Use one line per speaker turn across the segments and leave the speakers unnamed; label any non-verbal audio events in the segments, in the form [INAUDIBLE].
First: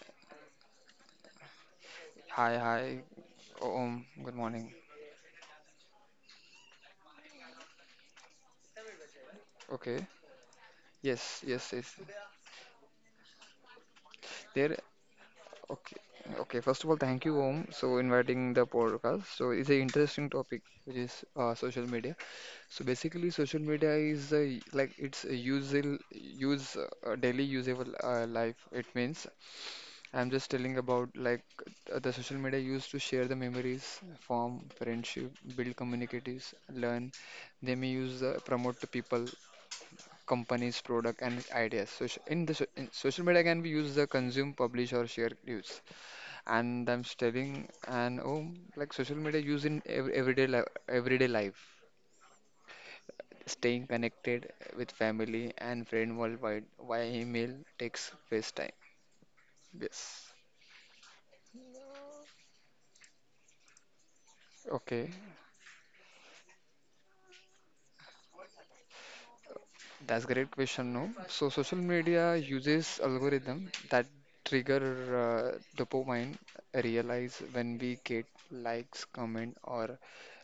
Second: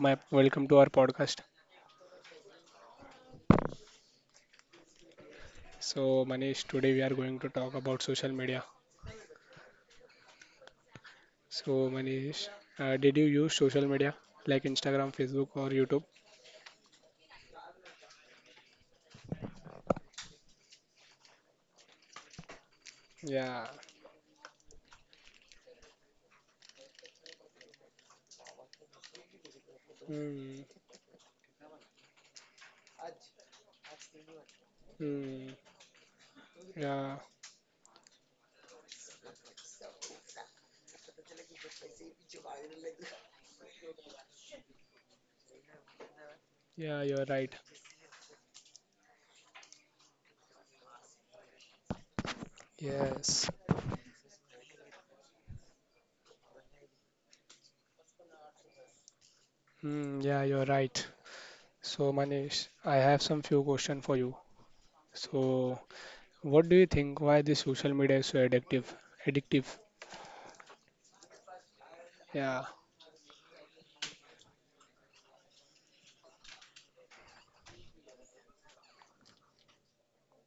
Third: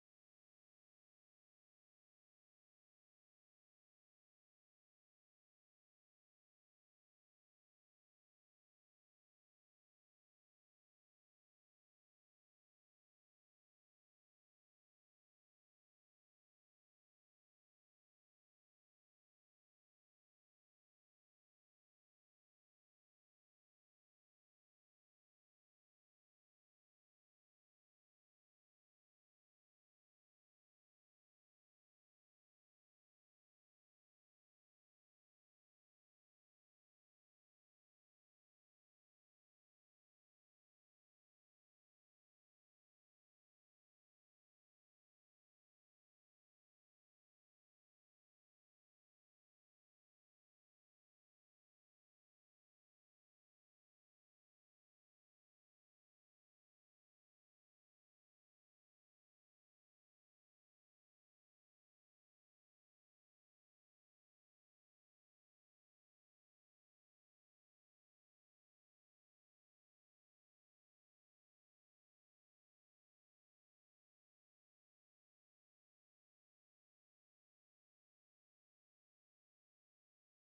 Welcome to our podcast.
hi, hi. Good morning.
So Manish, today we are going to talk about social media.
Okay. Yes, yes,
So
yes.
Manish, did you use social media like
There.
Instagram, Facebook, or
Okay.
YouTube?
Okay. First of all, thank you, Om, so inviting the podcast. So it's an interesting topic, which is social media. So basically, social
Yeah.
media is a, like it's a usal use daily usable life. It means I'm just
Hmm.
telling about like the social media used to share the memories, form friendship,
Hmm.
build communities, learn.
Yeah.
They may use promote to people companies, product, and ideas. So in social media, can be used the consume, publish, or share news? And
Yeah,
I'm
you're right.
studying and oh, like social media used in everyday life,
Yes.
staying connected with family and friend worldwide via email, text, FaceTime.
Hmm.
Yes.
Yeah, you're right. So Manish, I have some few questions for you.
Okay.
So what do you think? Why this social media is so addictive? Addictive.
That's great question, no? So social media
Yeah.
uses algorithm that trigger dopamine realize when we get likes, comment, or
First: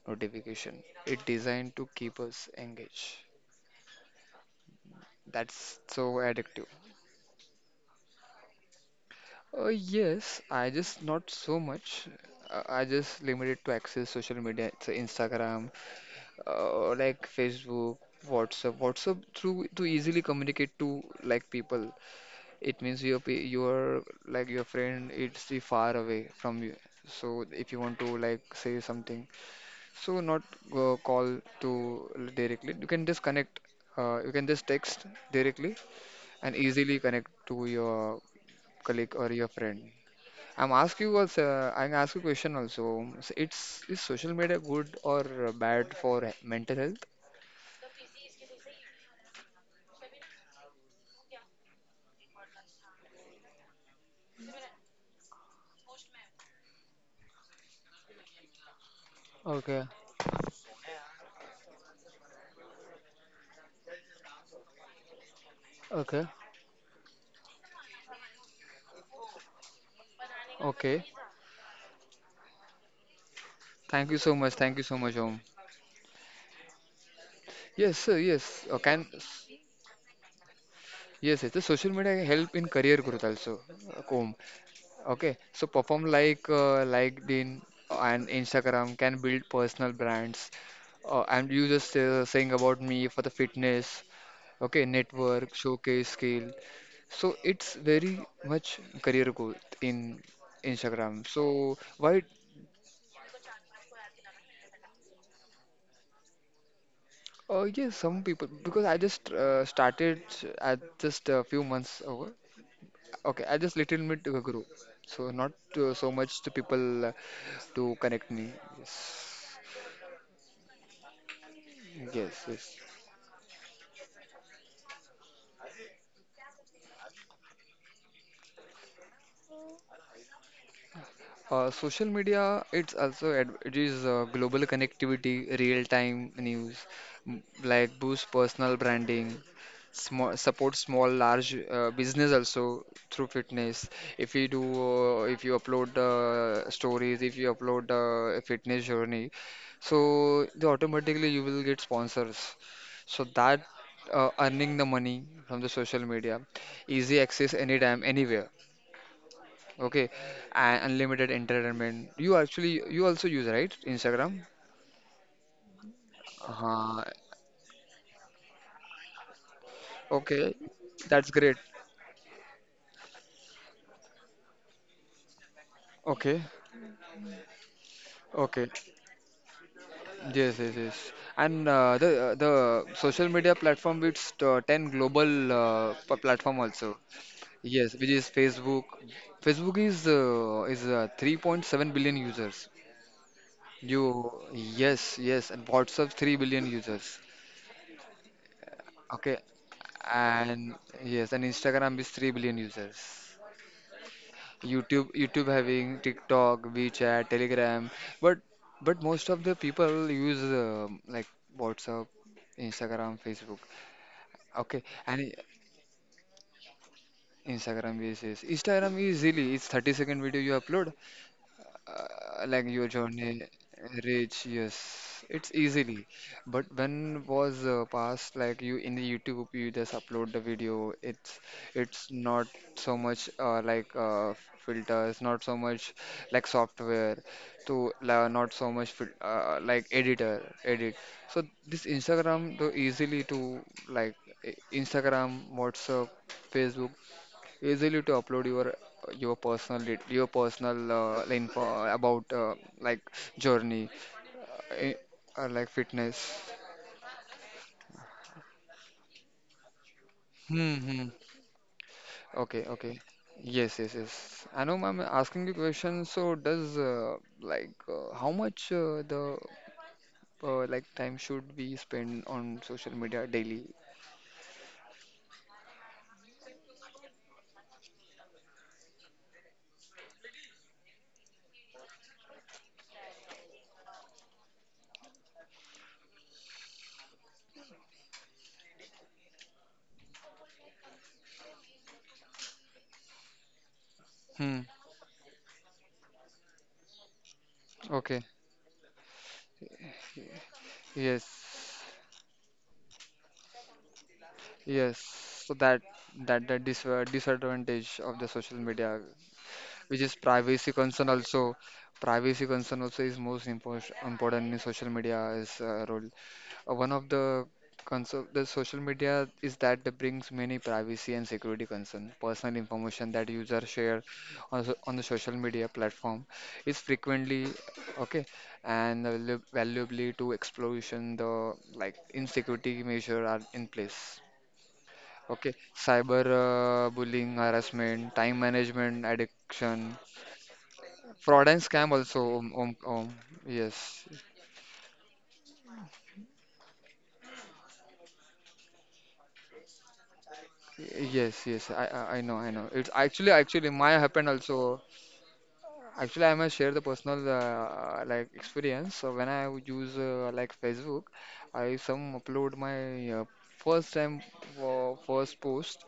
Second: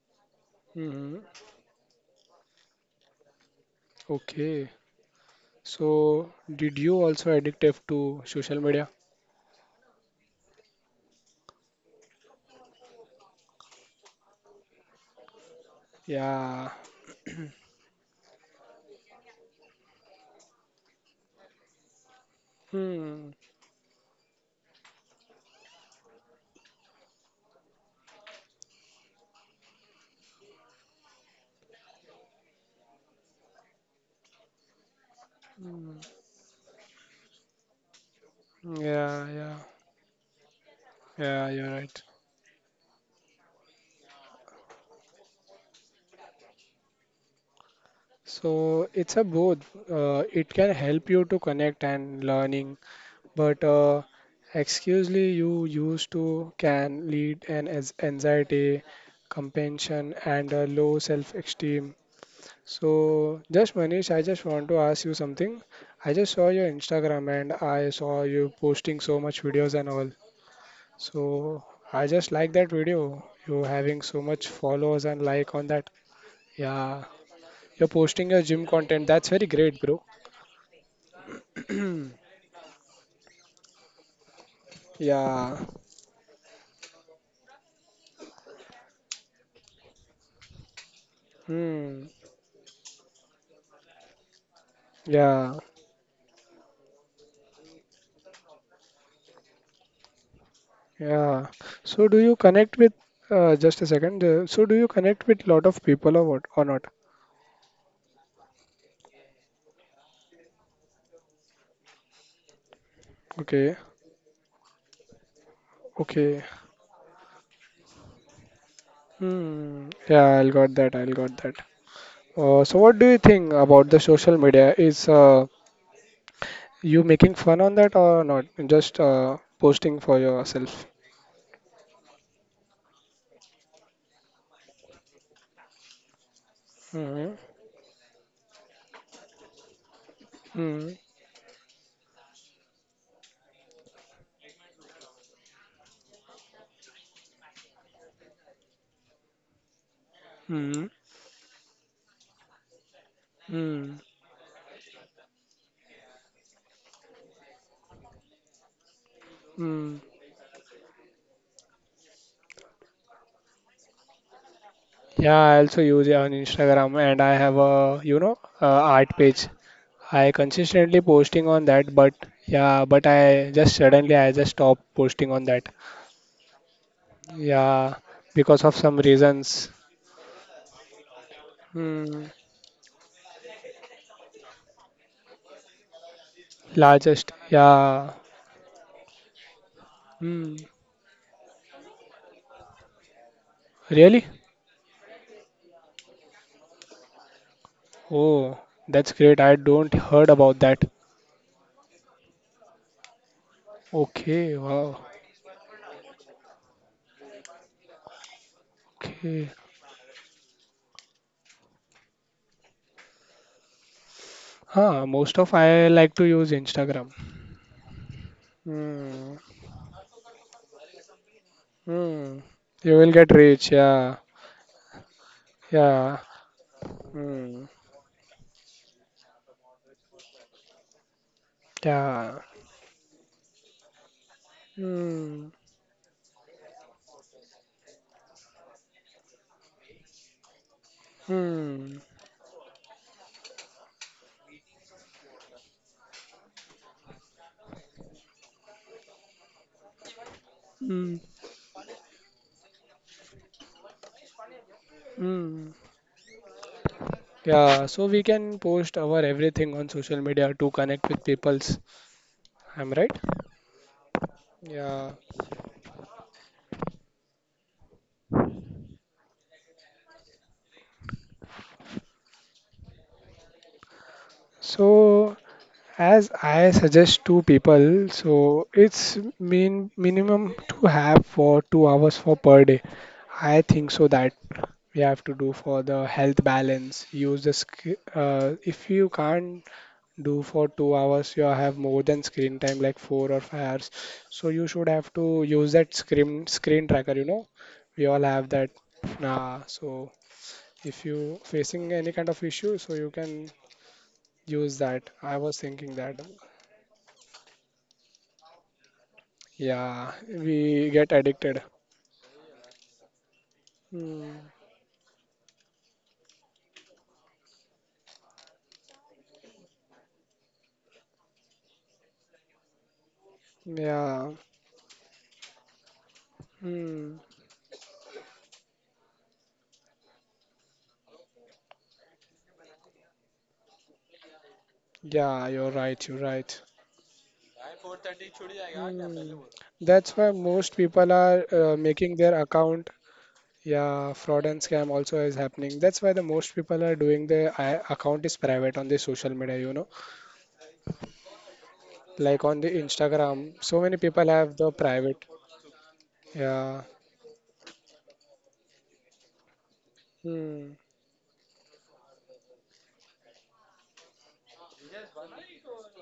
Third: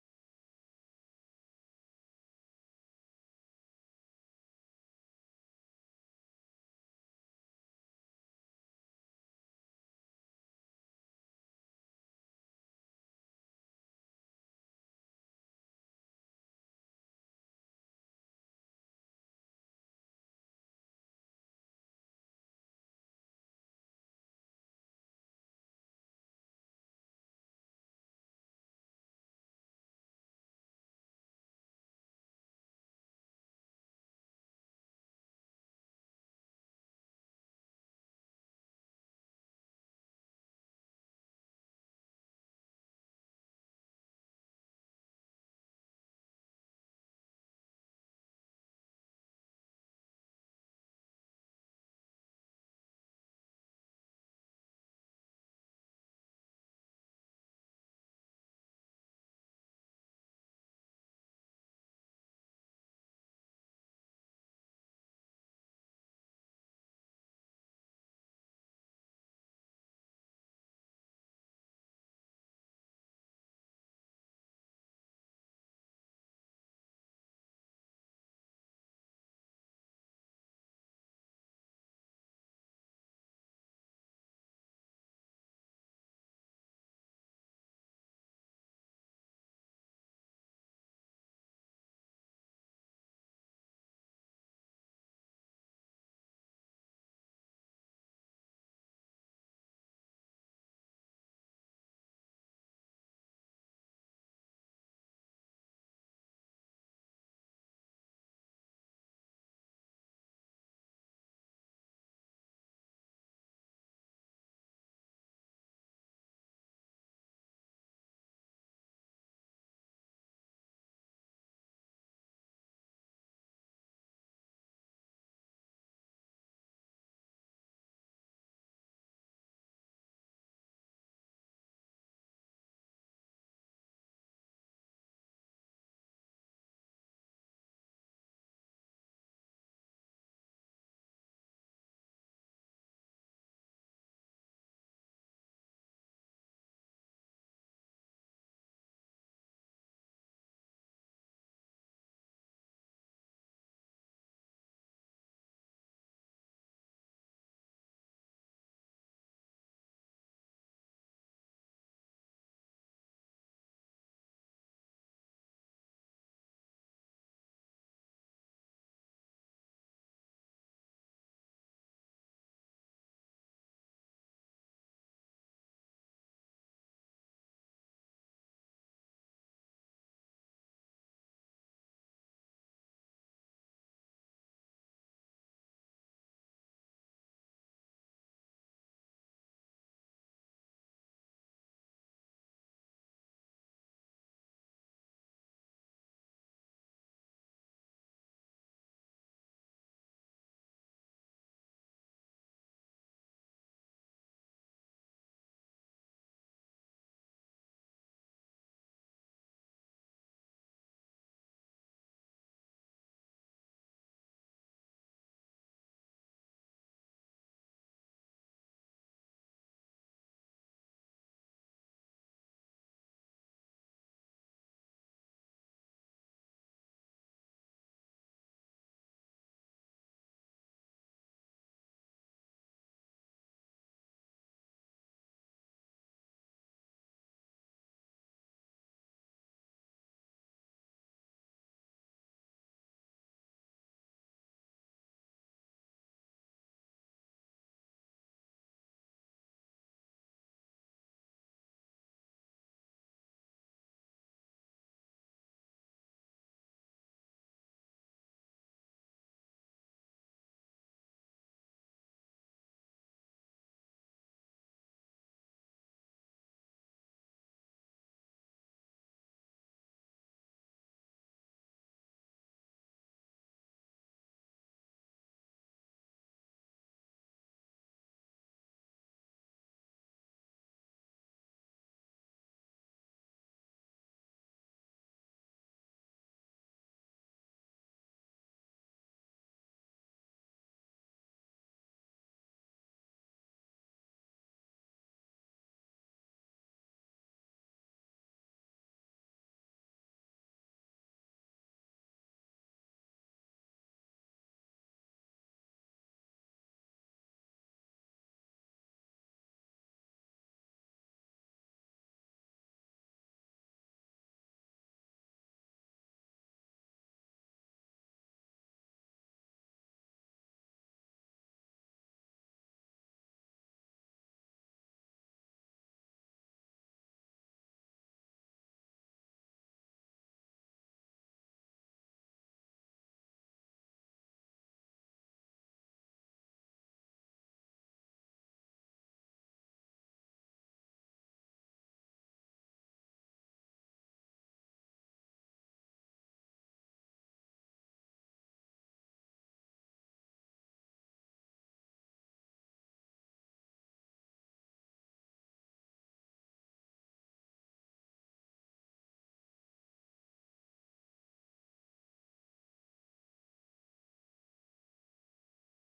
notification.
Hmm.
It designed to keep us engaged.
Okay.
That's so
So,
addictive.
did you also addictive to social media?
Yes, I just not so much. I just limited to access social media. It's Instagram,
Yeah.
like
[CLEARS THROAT]
Facebook, WhatsApp. WhatsApp through to easily communicate to like people. It means
Hmm.
your like your friend it's the far away from you. So if you want to like say something, so not call to directly. You can just connect. You can just text directly
Hmm.
and easily connect to your colleague
Yeah,
or your
yeah,
friend. I'm asking you also.
yeah, you're
I'm
right.
ask you a question also. So it's is social media good or bad for mental health?
So it's a both. It can help you to connect and learning, but excusely you used to can lead an as anxiety,
Okay,
compension, and a low self-esteem. So, just Manish, I just want to ask you something. I
okay.
just saw your Instagram and I saw you posting so much videos and all.
Okay.
So, I just like that video. You having
Thank you
so
so
much
much. Thank you so
followers
much,
and
Om.
like on that. Yeah, you're
Yes, sir.
posting your gym
Yes.
content.
Can
That's very great, bro.
Yes, yes. The social media
[CLEARS THROAT]
help in career growth also. Comb. Okay.
Yeah.
So perform like LinkedIn and Instagram can build personal brands. And you just
Hmm.
saying about me for the fitness. Okay,
Yeah.
network, showcase skill. So it's very much career growth in Instagram.
Yeah.
So
So, do
why?
you connect with just a second? So, do you connect with lot of people or what or not?
Yes, some people because I just started at just a few months ago. Okay, I
Okay.
just little bit grew, so not so
Okay.
much to people to connect me. Yes,
Hmm. Yeah, I'll got that.
yes,
So
yes.
what do you think about the social media? Is you making fun on that or not? Just posting for yourself.
Social media, it's also ad- it is global connectivity, real-time news,
Mm-hmm.
like boost personal branding,
Mm-hmm.
small large business also through fitness. If you do, if you upload stories, if you upload a fitness journey, so the
Mm-hmm.
automatically you will get sponsors. So that
Mm-hmm.
earning the money from the social media, easy access anytime, anywhere.
Mm.
Okay, and unlimited entertainment. You also use, right, Instagram?
Yeah, I also use it on Instagram
Uh,
and I have a art page. I
okay,
consistently
that's
posting on
great.
that, but yeah, but I just suddenly I just stopped posting on that.
Okay,
Yeah, because of
okay.
some reasons.
Yes, yes, yes. And uh, the
Mm.
uh, the social media platform with 10 global platform also.
Largest.
Yes,
Yeah.
which is Facebook. Facebook is
Mm.
uh, is uh, 3.7 billion users.
Really?
You yes, yes, and WhatsApp 3 billion users.
Oh, that's great.
Okay,
I don't heard about
and
that.
yes, and Instagram is 3 billion users.
Okay, wow.
YouTube having TikTok, WeChat, Telegram, but but most
Okay.
of the people use like WhatsApp, Instagram, Facebook. Okay,
Huh, most
and
of I like to use Instagram.
Instagram is Instagram is
Hmm.
really it's 30-second video you upload
Hmm.
like your
You will get
journey
rich. Yeah.
reach yes it's easily
Yeah.
but when
Hmm.
was past like you in the YouTube you just upload the video it's
Yeah.
not so much like filters
Hmm.
not so much like software to la not so much fil like editor edit so this
Hmm.
Instagram though easily to like Instagram WhatsApp Facebook easily to upload your personal your personal
Hmm.
info about like journey uh, or
Hmm.
like fitness.
Yeah. So we can post our everything on social media to
Hmm.
connect
Hmm.
with peoples.
Okay,
I'm
okay.
right.
Yes, yes, yes. I know, ma'am,
Yeah.
asking you question. So, does like how much the like time should we spend on social media daily?
So as I suggest to people, so it's mean minimum to have for 2 hours for per day. I think so that we have to do for the health balance. If you can't do for 2 hours, you have more than screen time like 4 or 5 hours. So you
Hmm.
should have to use that screen tracker. You know, we all
Okay.
have that. Nah, so if you facing
Yes.
any kind of issue, so you can use
Yes.
that. I was
So that
thinking that.
that that dis uh, disadvantage of the social media which
Yeah,
is privacy
we get
concern also.
addicted.
Privacy concern also is most
Mm,
important in social media's role. One of the concern the social media is that it brings many privacy and security concern. Personal information that users share
yeah,
on the social media platform is
mm,
frequently okay and valuably to exploration the like insecurity measure are in place.
yeah,
Okay,
you're right, you're
cyber
right.
bullying, harassment, time management,
Mm,
addiction,
that's why most people are
fraud and scam
making their
also. Um, um,
account.
um,
Yeah,
yes,
fraud and scam also is happening. That's why the most people are doing their account is private on the social media, you know,
yes, yes. I
like
know,
on
I
the
know. It's actually,
Instagram. So
actually,
many
my
people
happened
have the
also.
private.
Actually, I must
Yeah.
share the personal like experience. So when I would use like
Hmm.
Facebook, I some upload my first time first post.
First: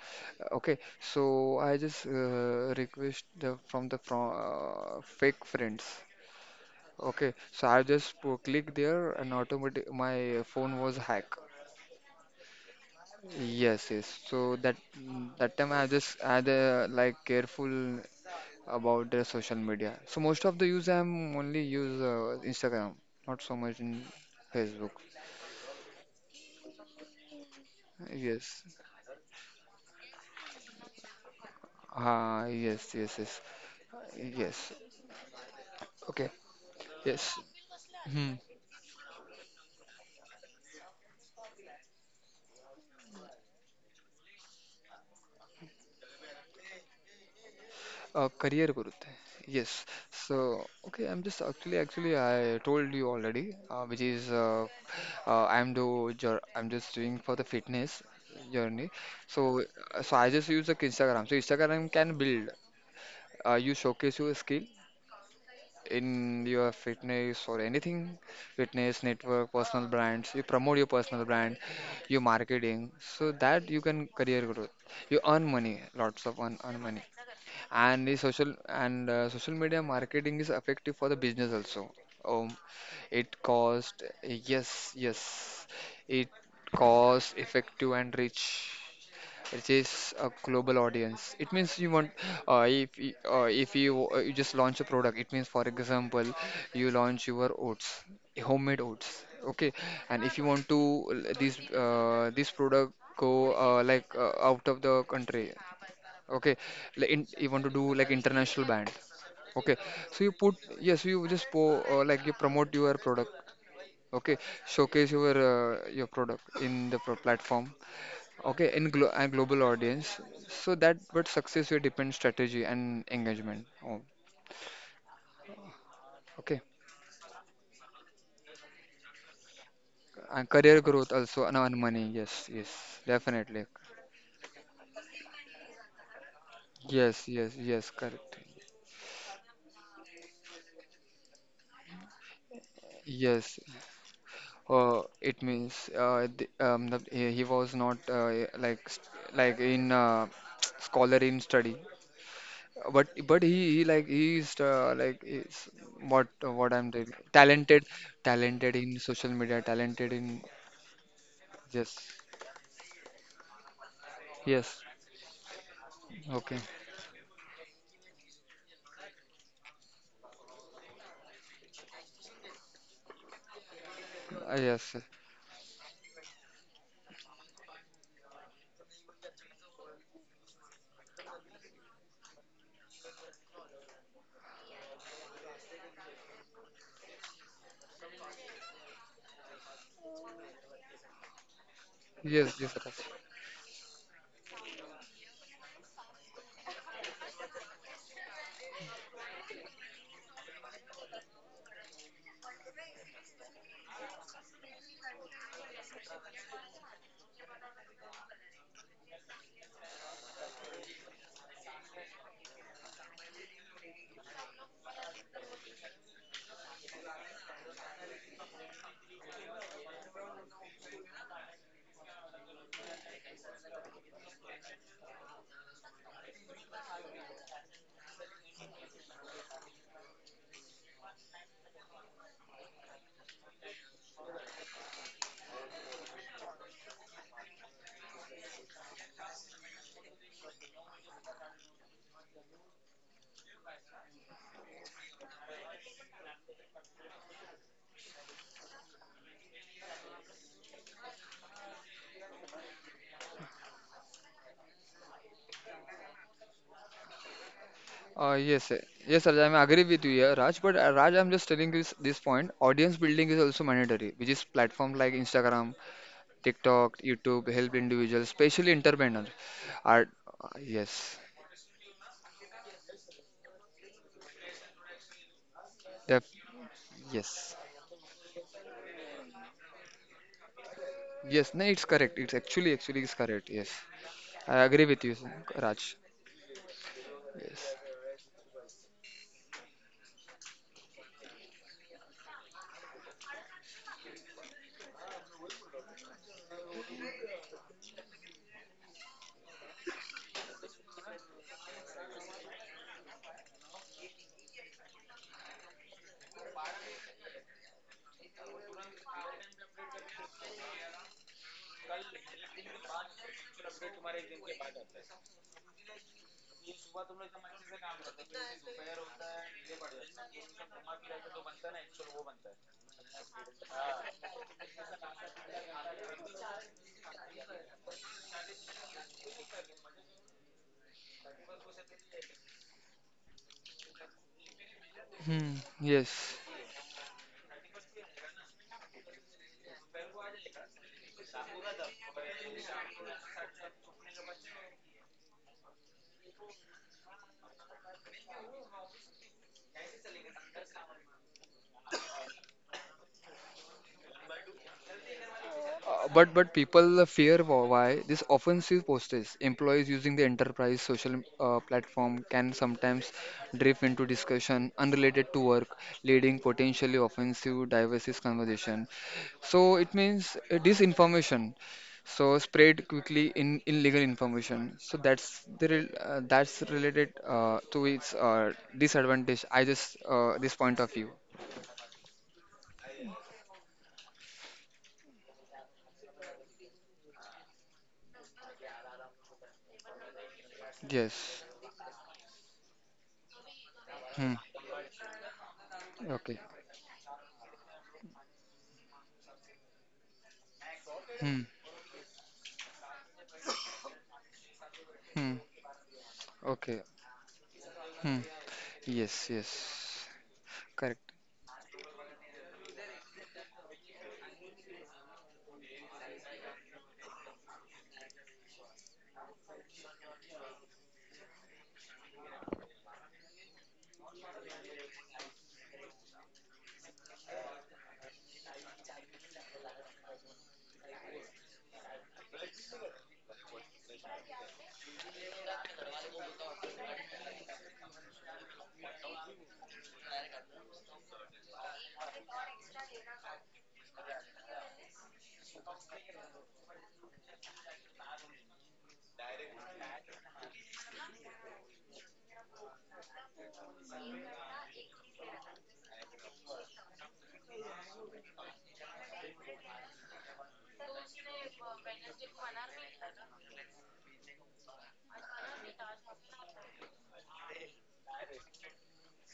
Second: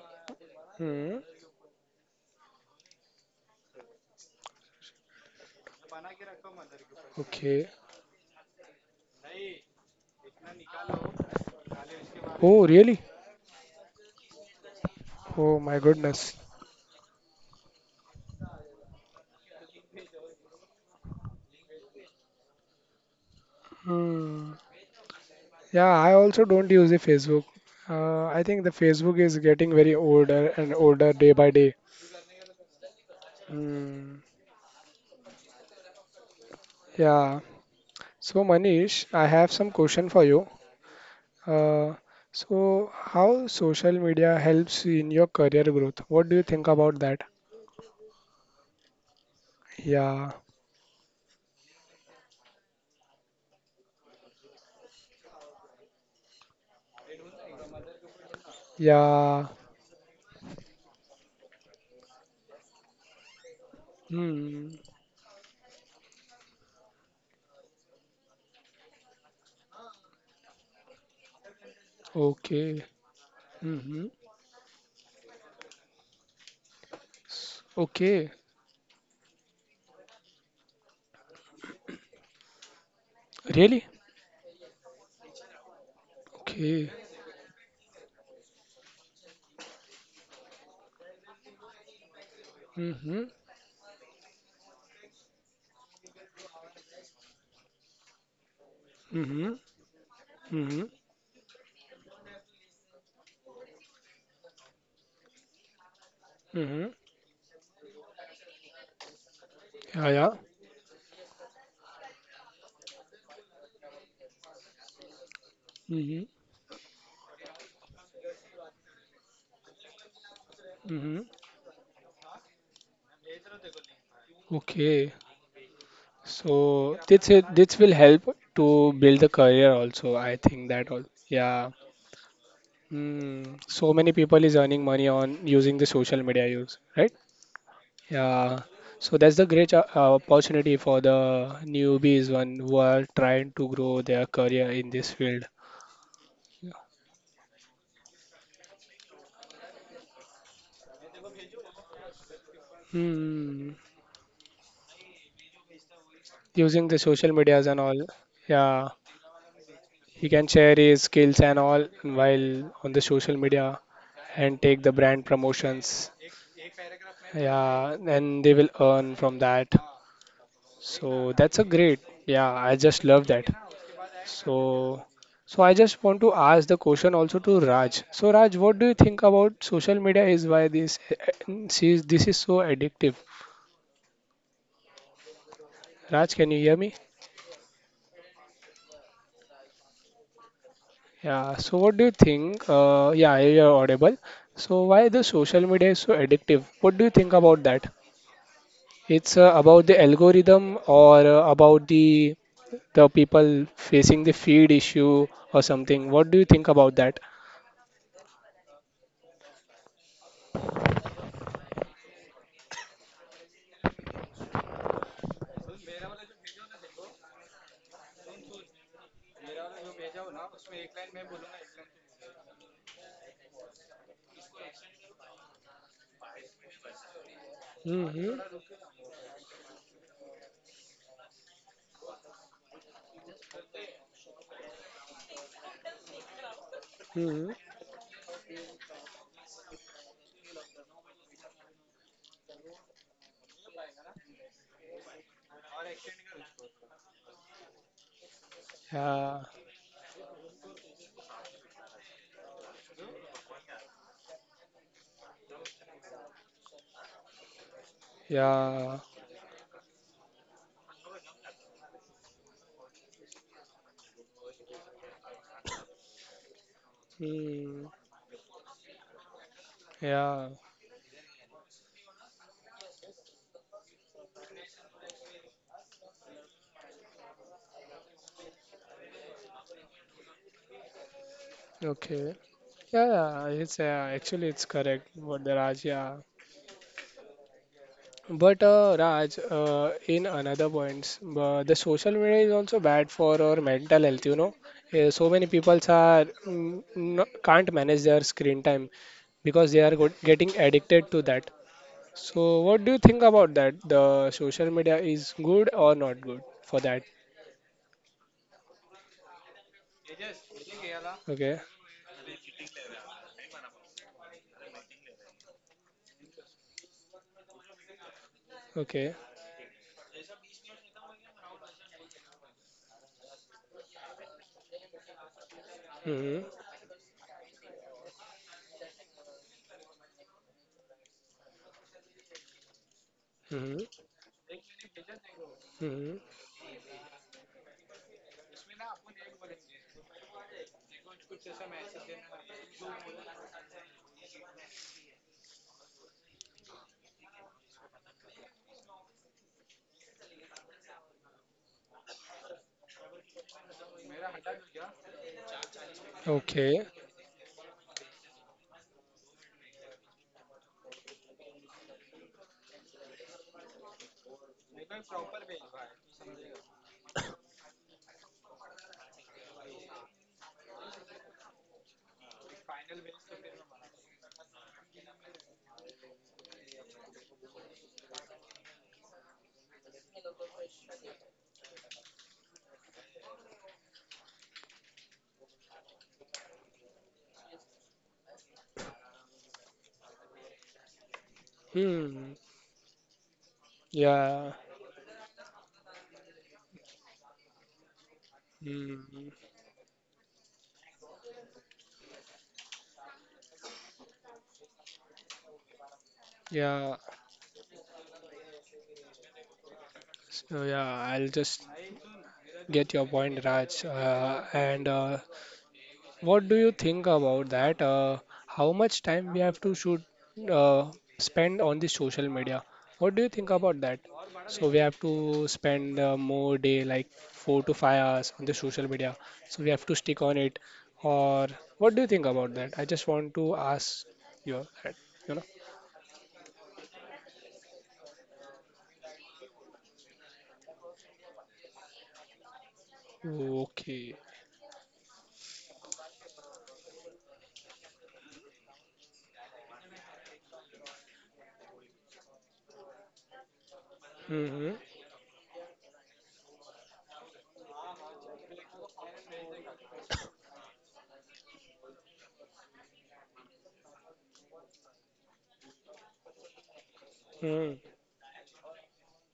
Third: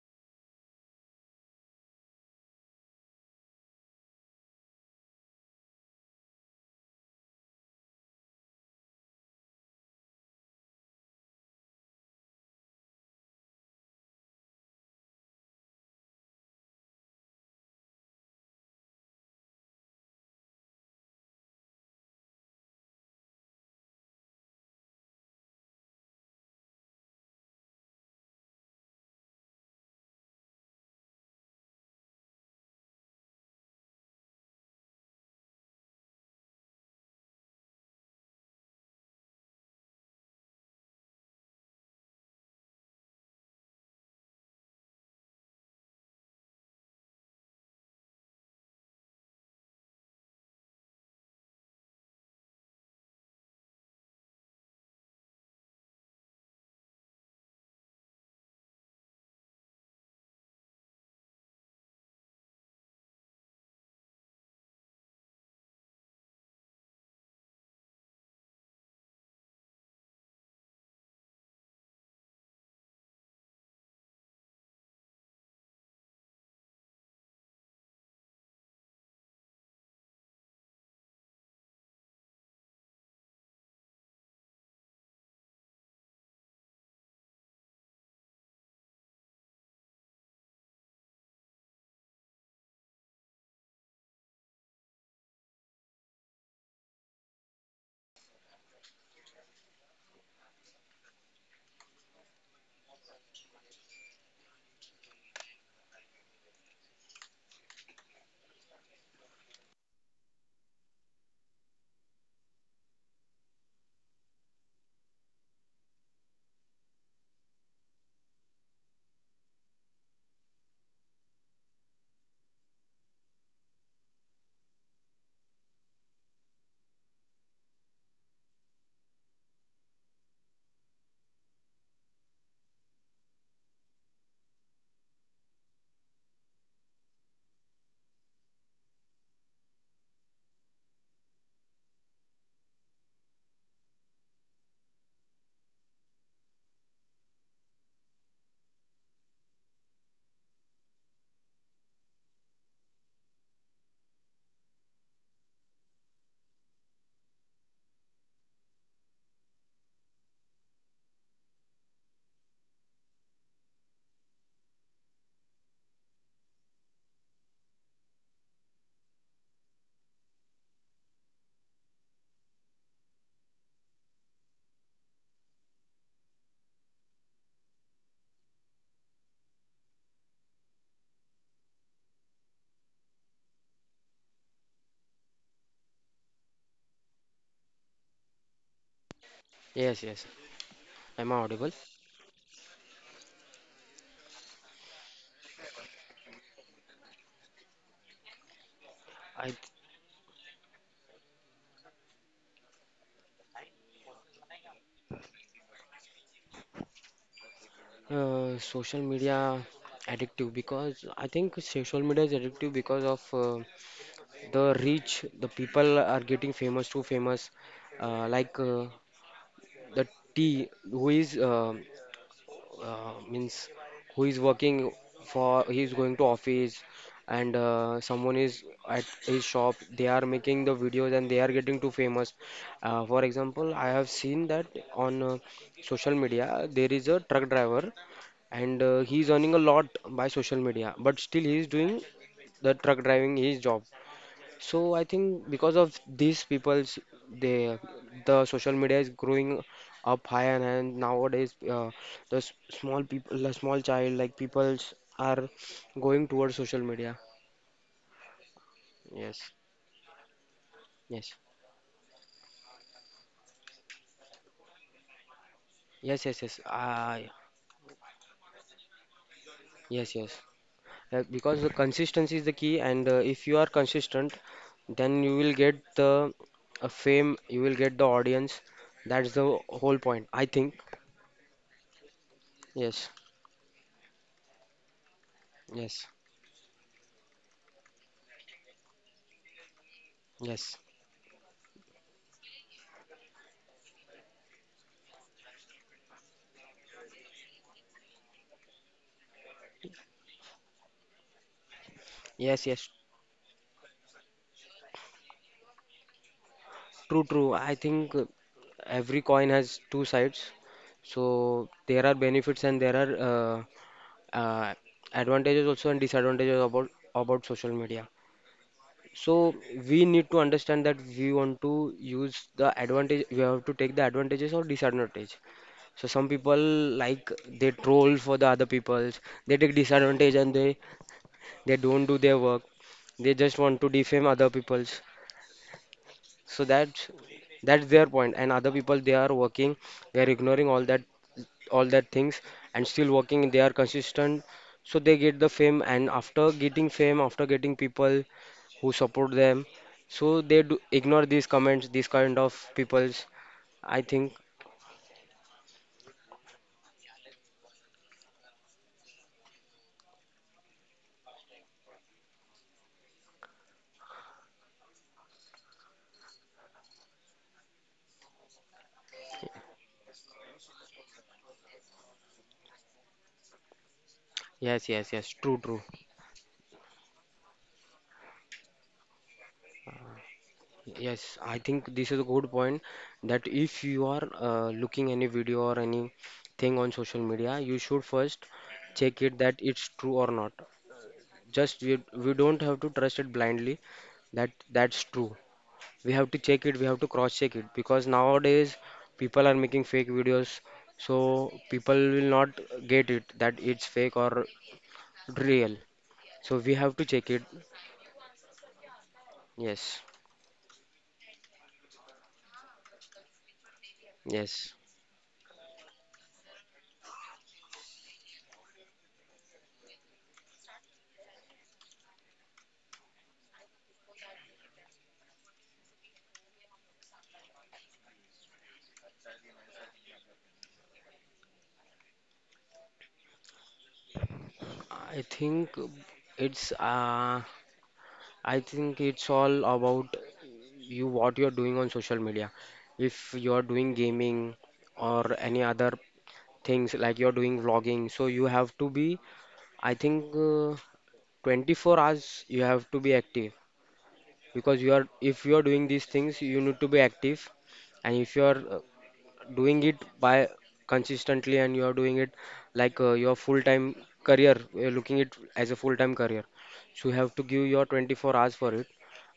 Okay,
Hmm.
so I just request the, from fake friends. Okay, so
Okay.
I just click there and automatic my phone was hacked.
Oh, really?
Yes, yes. So that
Oh
time
my
I just
goodness.
had like careful about the social media. So most of the use I'm only use Instagram, not so much in
Hmm.
Facebook.
Yeah, I also don't use the Facebook. I
Yes.
think the Facebook is getting very older and older day by day.
Ah, yes, yes, yes,
Hmm.
yes. Okay. Yes.
Yeah.
Hmm.
So Manish, I have some question for you. Uh, so how social media helps in your career growth? What do you think about that?
Career growth. Yes.
Yeah.
So, okay, I'm just actually, I told you already, which is I'm just doing for the fitness journey.
Yeah.
So, so I just use like Instagram. So Instagram can build. You showcase your skill
Hmm.
in your fitness or anything, fitness network, personal brands. You promote your personal brand, your
Okay.
marketing. So that you can
Mm-hmm.
career growth. You earn money, lots of earn money and the
Okay.
social and social media marketing is effective for the business also um, it
Really?
cost yes, yes, it
Okay.
cost effective and rich, it is a global audience. It means you want
Mm-hmm.
if you just launch a product, it means for example you launch your oats, homemade oats.
Mm-hmm.
Okay, and if you want to
Mm-hmm.
this product go like out of the country. Okay,
Mm-hmm.
you want to do like international band. Okay,
Yeah,
so you
yeah.
put yes, you just po like you promote your product. Okay, showcase your
Mm-hmm.
product in the pro platform. Okay, in global audience. So that but
Mm-hmm.
success will depend strategy and engagement. Oh,
Okay.
okay,
So this will help to build a career also. I
and
think
career
that all.
growth also and
Yeah.
on money. Yes, yes,
Mm,
definitely.
so many people is earning money on using the social media use, right?
Yes, yes, yes, correct.
Yeah. So that's the great opportunity for the newbies one who are trying
Yes.
to grow their career in
Uh,
this
it
field.
means he was not like like in [TSK] scholar in study. But he
Hmm.
like he is what I'm
Using
doing,
the social medias
talented,
and all.
talented in
Yeah.
social media, talented in
He can share his skills and
yes,
all while on the social media and
yes,
take the brand promotions.
okay,
Yeah, and they will earn from that. So that's a great. Yeah, I just love that.
yes,
So, so I just want to ask the question also to Raj. So Raj, what do you think about social media is why this is so addictive? Raj, can you hear me?
Yes, yes, I'm
Yeah.
audible.
So what do you
yes,
think?
yes, Raj.
Yeah, you're audible. So why the social media is so addictive? What do you think about that? It's
I th-
about the algorithm or about the people facing the feed issue or something. What do you think about that?
Social media addictive because I think social media is addictive because of the reach. The people are getting famous too famous, uh, like uh, the T who is means who is working for he is going to office and someone
Hmm.
is at his shop, they are making the videos and they are getting too famous. For example, I have seen that on social media there is a truck
Hmm.
driver and he is earning a lot by social media, but still he is doing the truck driving, his job. So I think because of these people's, they the social media is
Yeah.
growing up high and, high, and nowadays the small people, the small child like peoples are going towards social media.
Yes,
Yeah.
yes, Raj,
Yes,
I'm agree with you here, Raj, but Raj,
yes,
I'm just telling this point, audience building is also mandatory, which is platforms like Instagram,
yes, yes, yes.
TikTok,
Ah,
YouTube help
Mm.
individuals, especially entrepreneurs, are
yes, yes.
Yeah.
yes,
Because the consistency is the key, and if you are consistent, then you will get
def,
the fame.
yes,
You will get the audience. That's the whole point, I think.
yes. No, it's correct. It's
Okay.
actually
Yes,
Yeah,
it's correct.
yeah,
Yes,
it's actually
I
it's
agree with
correct
you,
what the Raj.
Raj.
yes,
Yeah.
Yes.
But Raj, in another
yes.
points, the social media is also bad for our mental health. You know, so many people are can't manage their screen time because they are go getting addicted to that. So,
Yes, yes.
what do you think about that? The social media is good or not good for that?
True, true. I think every coin has two sides.
Okay,
So there are benefits and there are uh, advantages also and disadvantages about social media.
okay,
So we need to understand that we want to use the advantage. We have to take the advantages or disadvantage. So some
hmm,
people like, they troll for the other people's. They take disadvantage and they don't do their work. They just want
hmm,
to defame other people's.
Hmm.
hmm,
Yes.
So that's their point. And other people, they are working, they are ignoring all that things and still working. They are consistent, so they get the fame. And after getting fame, after getting people who support them, so they do ignore these comments, these kind of peoples, I think.
But
okay,
people fear why this offensive postage employees using the enterprise social platform can sometimes drift into discussion unrelated to work, leading potentially offensive diverse conversation, so it means disinformation, so spread quickly in illegal information,
Yes,
so
yes, yes.
that's
True,
the
true.
rel- uh, that's related to its disadvantage. I just uh, this point of view.
Yes, I think this is a good point that if you are looking any video or anything on social media, you should first check it that it's true or not.
Yes.
Just we
hmm,
don't have to trust it blindly.
Hmm.
That
yeah,
that's true. We have to
Okay.
check it. We have to cross check it because nowadays
hmm,
people are making fake videos, so
Hmm.
people will not get it that it's fake or
Hmm.
real. So we
Okay.
have
yeah.
to check it.
Hmm. Yes,
Yes,
yes,
So yeah,
correct.
I'll just get your point, Raj.
yes.
And What do you think about that? How much time we have to shoot, uh, Spend on the social media? What do you think about that? So we have to spend more day, like 4 to 5 hours on the social media. So we have to stick on it. Or what do you think about that? I just want to ask your that,
I
you
think it's uh, I think it's all about you, what you're doing on social media. If you're
know.
doing
Okay.
gaming or any other things, like you're doing vlogging, so you have to be, I think, 24 hours you have to be active
Mm-hmm.
because you are if you are doing these things, you need to be active. And if you are doing it by consistently and you are doing it like your full time career, you're looking it as a full time career, so you have to give your
Mm-hmm.
24 hours for it.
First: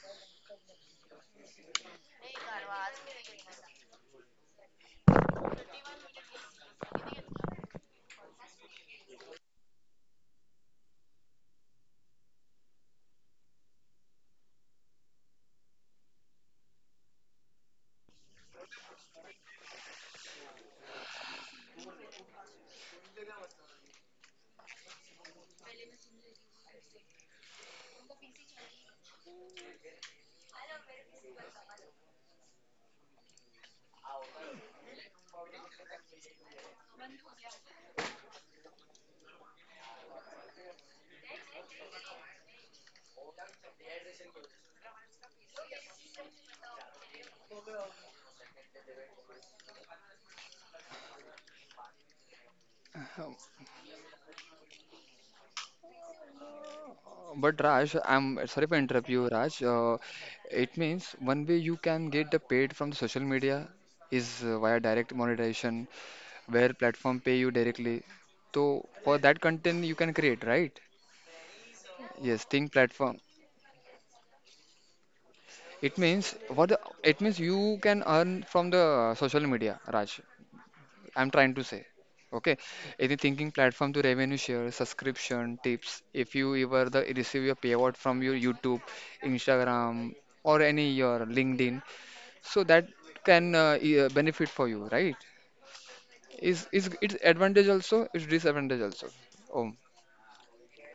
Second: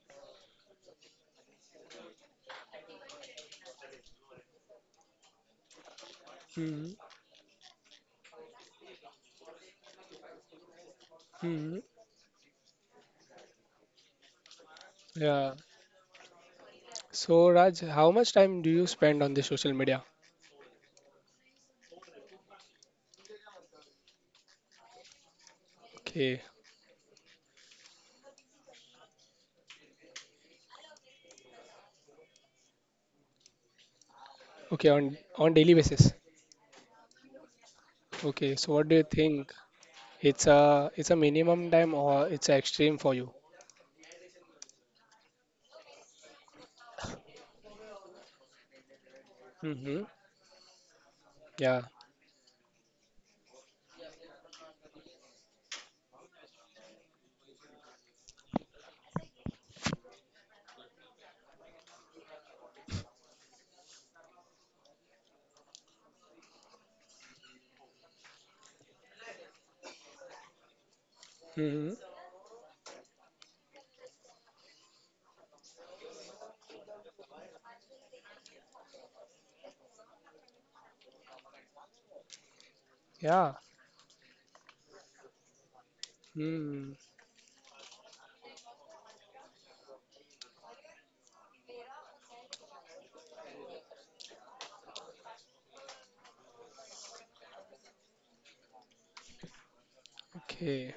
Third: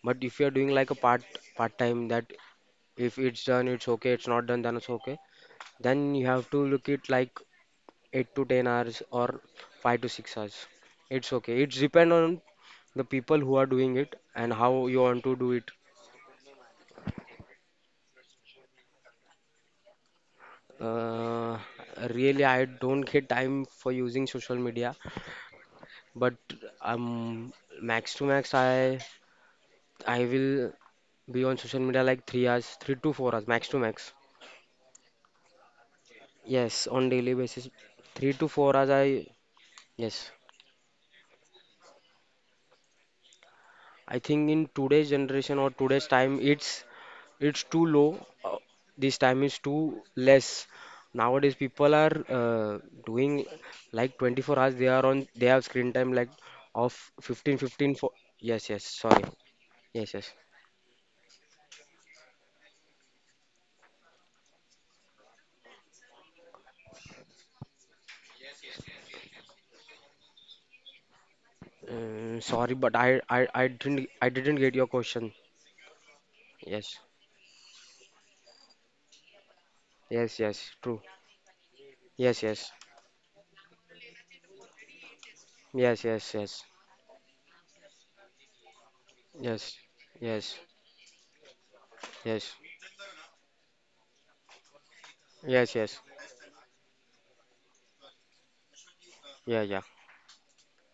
But if you are doing like a part time, that if it's done it's okay, it's not done then it's okay, then you have to look
Mm-hmm.
it like 8 to 10 hours or 5 to 6 hours. It's okay. It's
Mm-hmm.
depend on the people who are doing it and how you want to do
Yeah.
it.
So Raj, how much time do you spend on the social media?
Uh, Really, I don't get time for using social media, but
Okay,
um, max to max, I will be on social media like 3 hours, 3 to 4 hours, max to max.
okay, on daily basis.
Yes, on daily basis, three to
Okay, so
four
what
hours.
do you
I
think?
yes.
It's a minimum time or it's a extreme for you?
I think in today's generation or today's time, it's too low. This time is
Mm-hmm.
too less. Nowadays,
Yeah.
people are
Um,
doing like 24 hours. They are on. They have screen time like of 15,
But
15
Raj,
for.
I'm sorry
Yes,
for
yes.
interrupt
Sorry.
you, Raj. Uh,
Yes, yes.
it means one way you can get the paid from the social media is via direct monetization, where platform pay you directly. So for that content you can create, right?
Mm-hmm.
Yes, think
Sorry, but
platform.
I didn't, I didn't get your question.
It means what?
Yes,
It means you can earn from the social media, Raj.
yes, yes. True.
I'm trying to say.
Yes,
Okay.
yes.
Any thinking
Yeah.
platform to revenue share, subscription, tips.
Yes, yes,
If you
yes.
ever
Hmm.
the receive your payout from your YouTube,
Yes,
Instagram,
yes,
or any your LinkedIn,
yes.
so that can benefit for you, right?
Yes, yes.
Is it's advantage also? It's disadvantage also.
Yeah,
Oh,
yeah.
Okay.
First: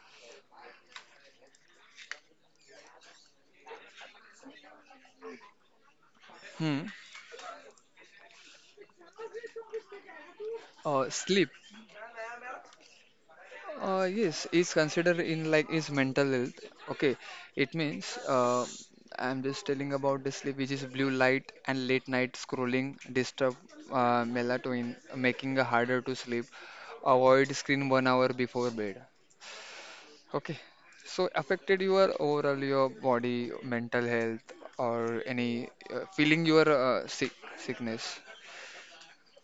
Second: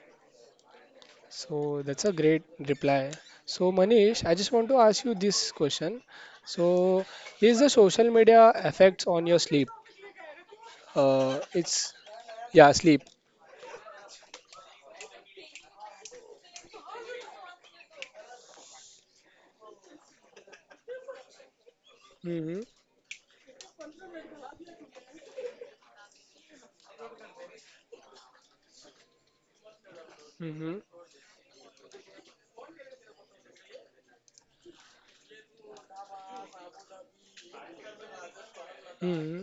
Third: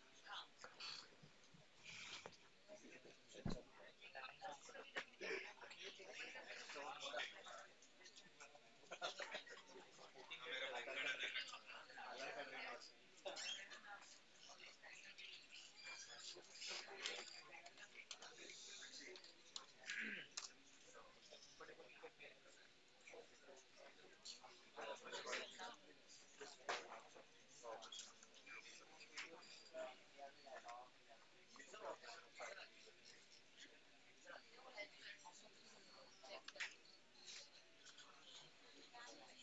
So that's a great reply. So Manish, I just want to ask you this question.
hmm.
So is the social media effects on your sleep?
Uh, sleep.
It's Yeah, sleep.
Yes, it's considered in like is mental health. Okay, it means I'm just telling about the sleep, which is blue light and late night
Mm-hmm.
scrolling disturb melatonin, making it harder to sleep. Avoid screen 1 hour before bed. Okay,
Mm-hmm.
so affected your overall your body, mental health, or any feeling your sickness.
Mm-hmm.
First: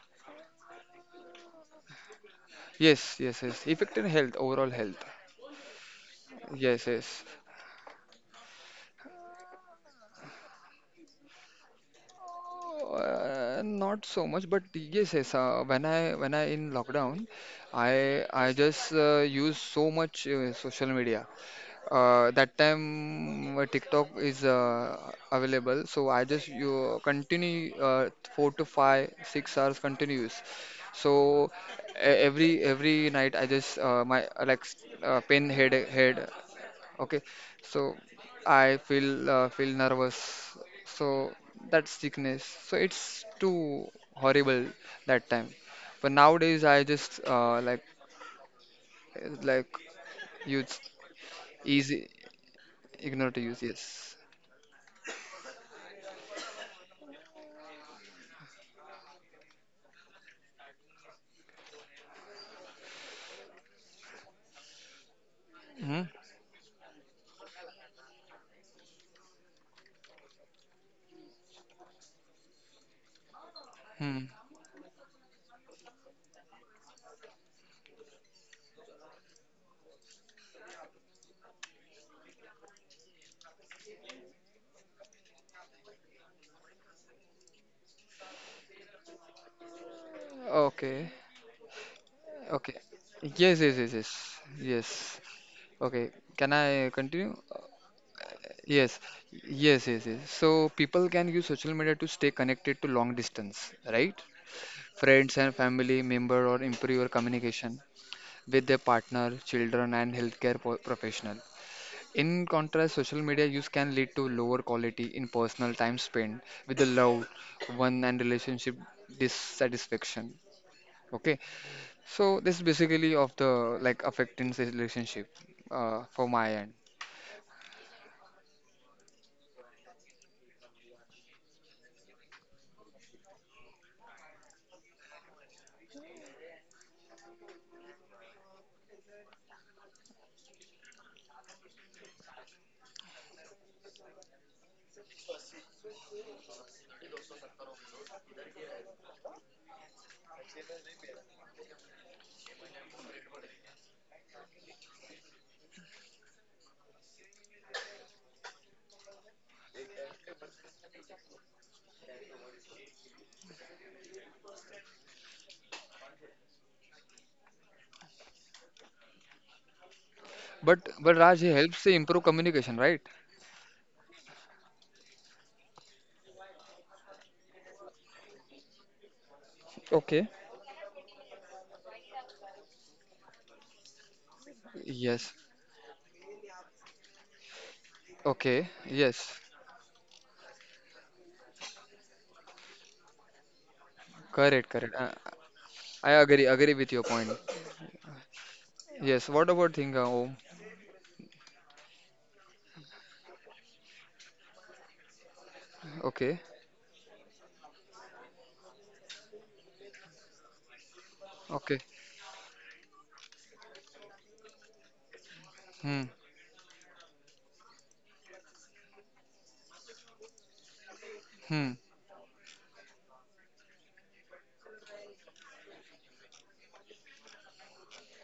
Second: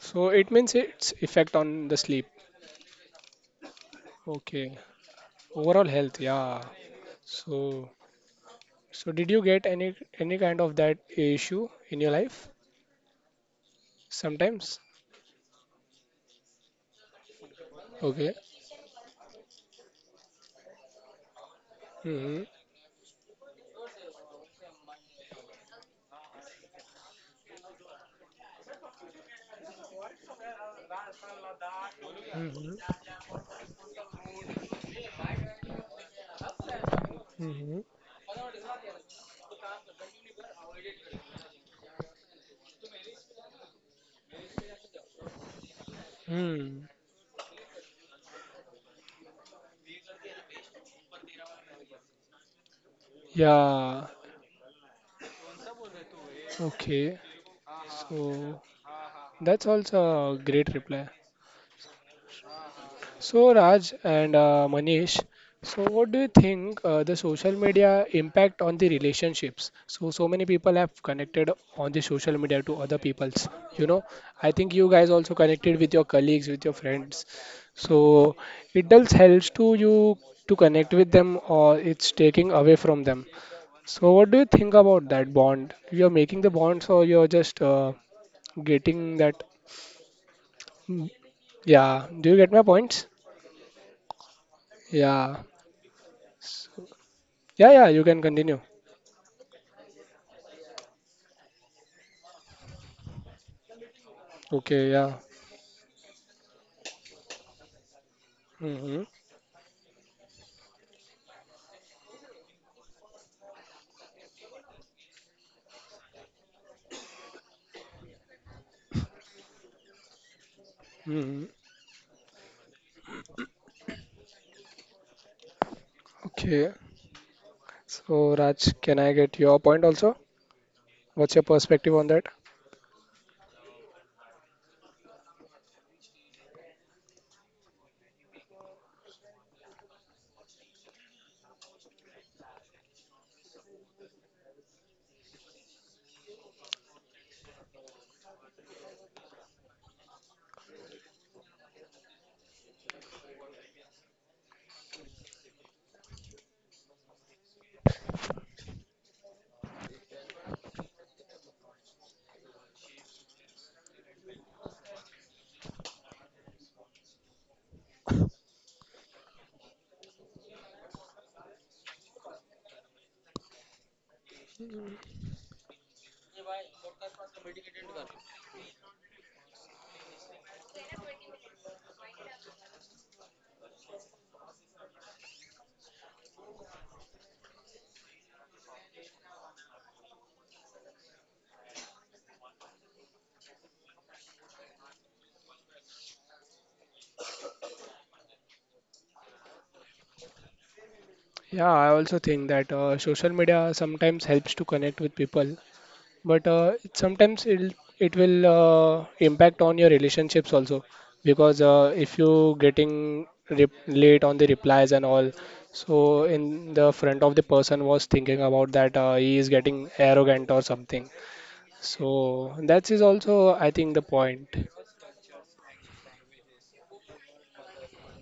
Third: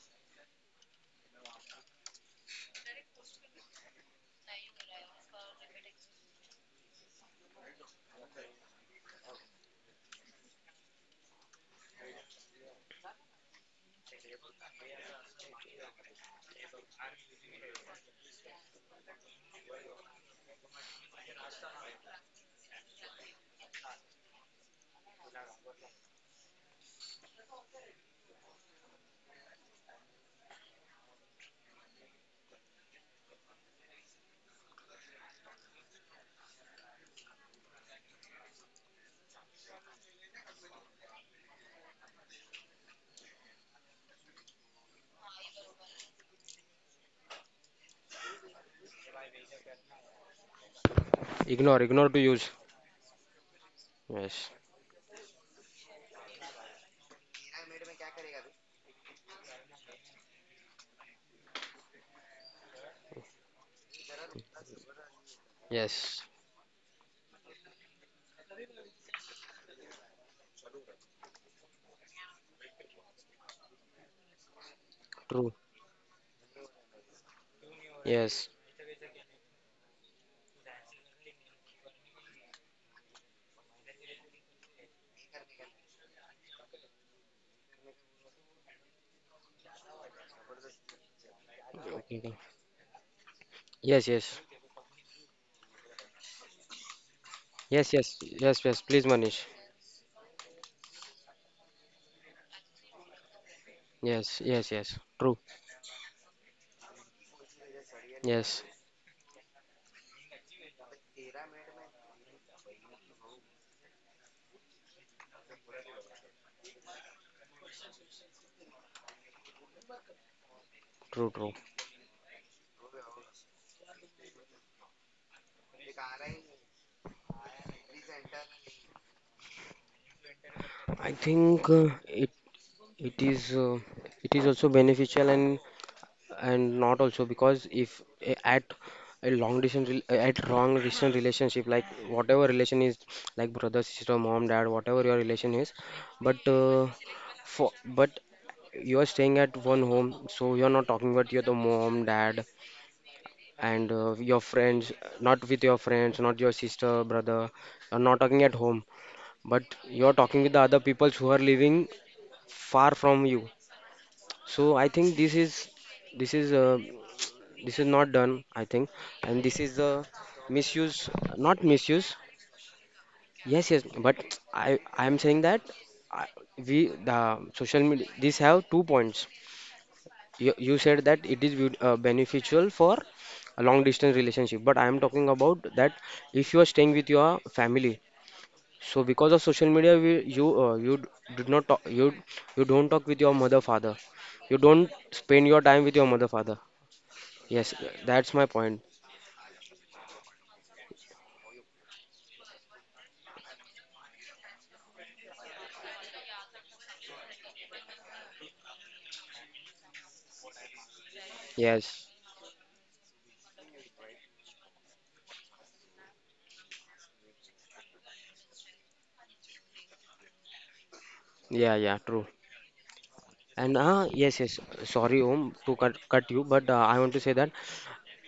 So it means its effect on the sleep.
Yes, yes, yes. Affected health, overall
Okay.
health.
Overall health, yeah.
Yes, yes.
So so did you get any kind of that issue in your life
Not so much, but
sometimes?
yes, yes. When I in lockdown, I
Okay.
I just use so much social media. Uh,
Mm-hmm.
that time TikTok is available, so I just you continue 4 to 5, 6 hours continuous. So every
Mm-hmm.
night I just my like pain head. Okay,
Mm-hmm.
so I feel nervous. So that's sickness. So it's too horrible that time. But nowadays I
Mm.
just like like use
Ignore, ignore
easy
to use.
ignore to use.
Yeah.
Yes.
Yes.
Okay. So that's also a great reply. So, Raj and Manish, so
Hmm.
what
Yes,
do you think the social media impact on the relationships? So, so many people have connected on the social media to other people's. You know,
Hmm.
I think you guys also
true.
connected with your colleagues, with your friends.
Yes.
So, it does helps to you to connect with them, or it's taking away from them. So, what do you think about that bond? You're making the bonds, or you're just getting that?
Okay.
Hmm.
Okay,
Yeah.
okay.
Do you get my
Okay.
points?
Yes. Yes. Yes.
Yes,
Yes.
yes.
Yes.
Yeah.
Okay. Can I
So,
continue?
yeah,
Yes,
yeah, you
yes.
can
Yes,
continue.
yes.
Yes,
Please, Manish.
yes, yes, yes. So people can use social media to stay connected to long distance, right?
Yes, yes,
Okay,
yes.
yeah.
True.
Friends and family member, or improve your communication
Yes,
with their
Mm-hmm.
partner, children, and healthcare professional. In contrast, social media use can lead to lower quality in personal time spent with the loved one and relationship dissatisfaction.
true,
Okay,
Mm-hmm.
true.
so this is basically of the like affecting the relationship for my end.
Okay. So, Raj, can I get your point also?
I
What's your
think uh,
perspective on that?
it it is uh, it is also beneficial and not also because if at a long distance at wrong distance relationship, like whatever relation is, like brother sister mom dad, whatever your relation is, but for but you are staying at one home, so you're not talking about your the mom dad and your friends, not with your friends, not your sister brother, you're not talking at home, but you're talking with the other people who are living far from you. So I think this is uh, this is not done, I think. And this is the
But
misuse,
but Raj, it
not
helps to
misuse,
improve communication, right?
yes yes. But I am saying that I, we the social media, these have 2 points.
Okay.
You said that it is good, beneficial for a long distance relationship, but I am talking
Yes.
about that if you are staying with your family,
Okay.
so because of
Yes.
social media, we, you you d- did not talk you you don't talk with your mother father, you
Correct.
don't
Correct.
spend your time with your
I
mother
agree.
father.
Agree with your point.
Yes, that's my point.
Yes, what about Thinga? Oh,
Yeah, I also think that social media sometimes helps to connect with people,
okay,
but it will impact on your relationships also because
okay.
Yes.
if you getting rep late on the replies and all,
Hmm,
so in the front of the person was thinking about that he is getting arrogant or something.
hmm,
Yeah, yeah, true.
So that is also,
And
I think, the
yes, yes.
point.
Sorry, Om, to cut you, but I want to say that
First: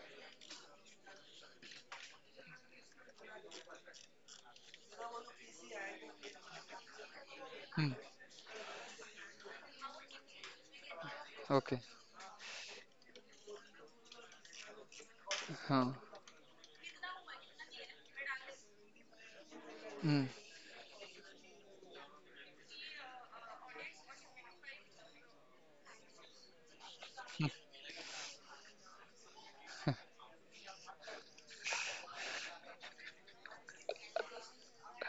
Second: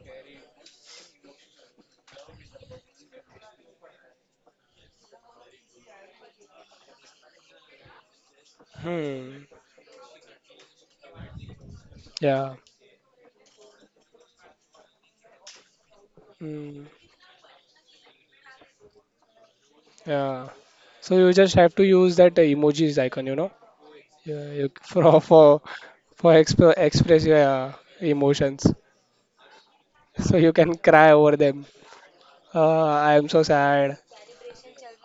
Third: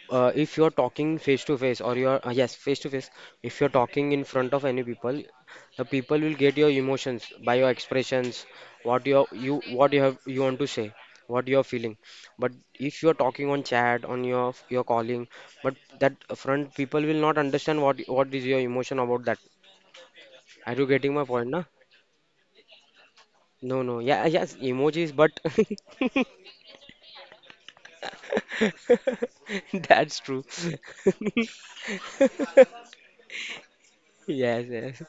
if you're talking face to face or you're yes, face to face, if you're talking in front of any people, the people will get your emotions by your
hmm.
expressions, what you
Hmm.
you what you have you want to say, what you're
Okay,
feeling. But
Yeah.
if you're talking on chat, on your calling, but
huh.
that front
Hmm.
people will not understand what is your emotion about that.
Hmm.
Yeah.
Are you getting
So
my
you
point,
just
na?
have to use that emojis icon, you know,
No, no. Yeah,
yeah,
yes,
you, [LAUGHS]
emojis,
for
but
for
[LAUGHS]
express your
[LAUGHS]
emotions.
[LAUGHS] that's true.
So you can
[LAUGHS]
cry over them. I am so sad.
Yes, yes.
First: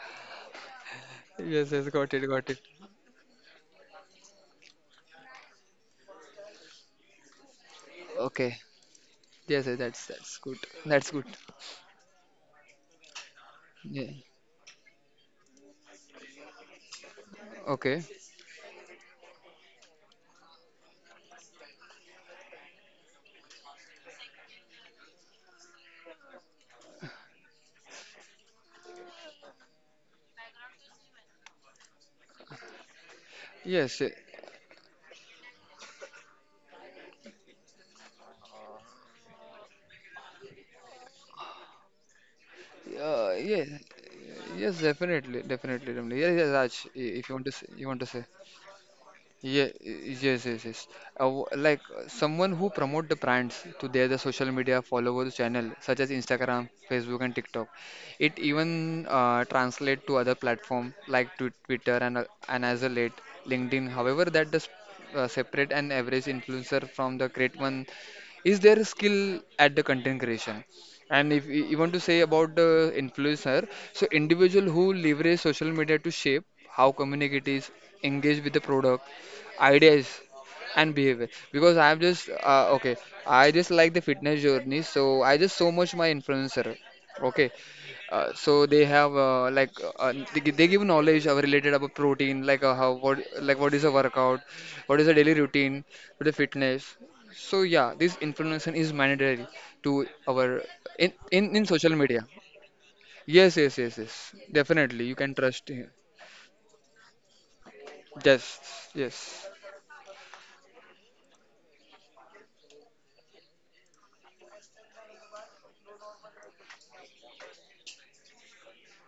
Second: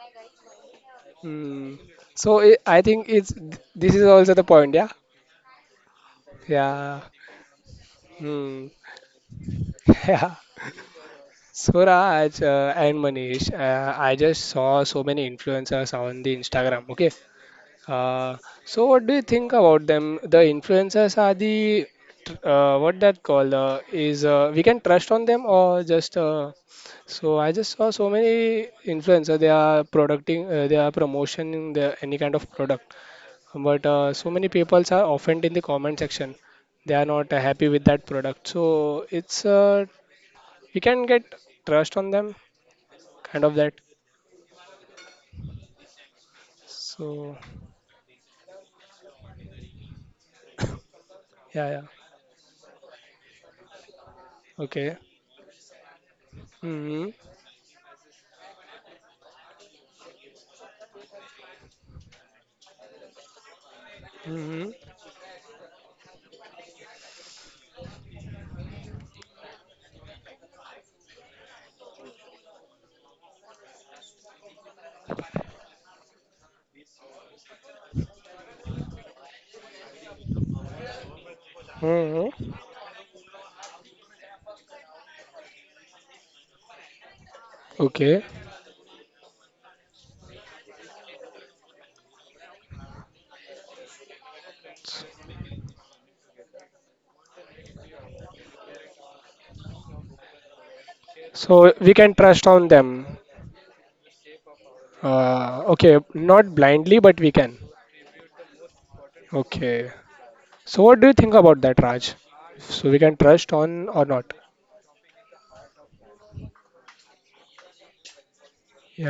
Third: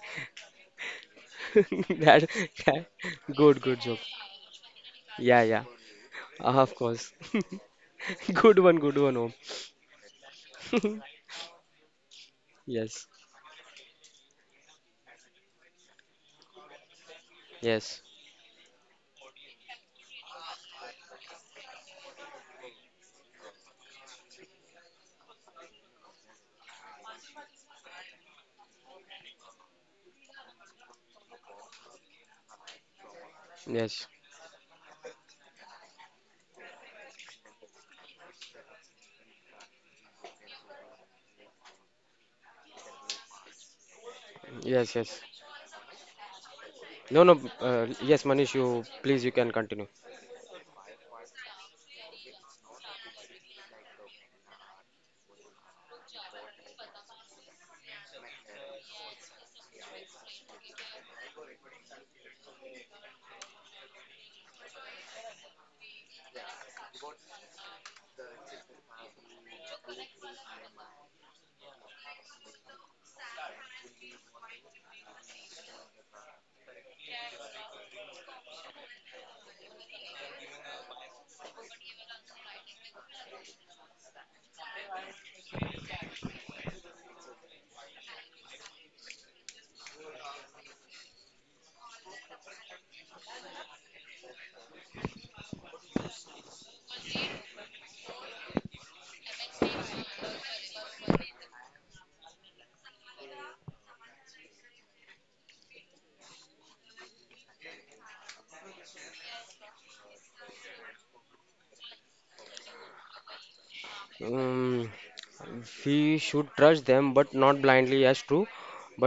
Hmm.
Yes, yes,
[LAUGHS]
got it,
That,
So
got it.
I
that
think it's
good, good
this
job.
is also the point. Yeah.
Yeah, yeah. Of
Yeah.
course. [LAUGHS]
Okay.
Hmm.
Good one, Om.
Yes, yes, that's
[LAUGHS] Yeah.
good. That's
[LAUGHS]
good.
Swaraj and
Yes,
Manish,
Yeah.
I just saw so many influencers on the Instagram. Okay,
Okay.
yes,
uh, so what do you think about them? The influencers are the tr- what that called is we can trust on them or just so I just saw so many influencers. They are producting, they are promotioning the, any kind of product, but
Yes.
yes,
Eh,
so many people are offended in the comment section. They are not happy with that product. So it's we can get trust on them
uh,
kind of
yeah.
that.
Yes,
yes, yes.
definitely, definitely, definitely. Yes, yes, Raj,
No,
if
no.
you
So
want to say, you want to
Yes,
say.
Manish, you please you can
Yeah,
continue.
yes, yes, yes. Uh, w-
yeah, yeah.
like uh, someone who promote the brands to their the social media
Okay.
followers channel such as Instagram,
Mm-hmm.
Facebook, and TikTok. It even translate to other platform like Twitter and as a late LinkedIn. However, that
Mm-hmm.
does separate an average influencer from the great one is their skill at the content creation. And if you want to say about the influencer, so individual who leverage social media to shape how community is engage with the product, ideas, and behavior. Because
Mm-hmm.
I just like the fitness journey, so I just so much my influencer. Okay,
Okay.
so they have they give knowledge related about protein, like how what like what is a workout, what is a daily routine for the fitness. So yeah, this influencer is mandatory to our in
So we
social
can
media.
trust on them.
Yes, yes, yes, yes, definitely you can trust him.
Okay, not blindly, but we can.
Yes, yes,
Okay. So what do you think about that, Raj? So we can trust on or not?
Um, we should trust them, but not blindly. As true,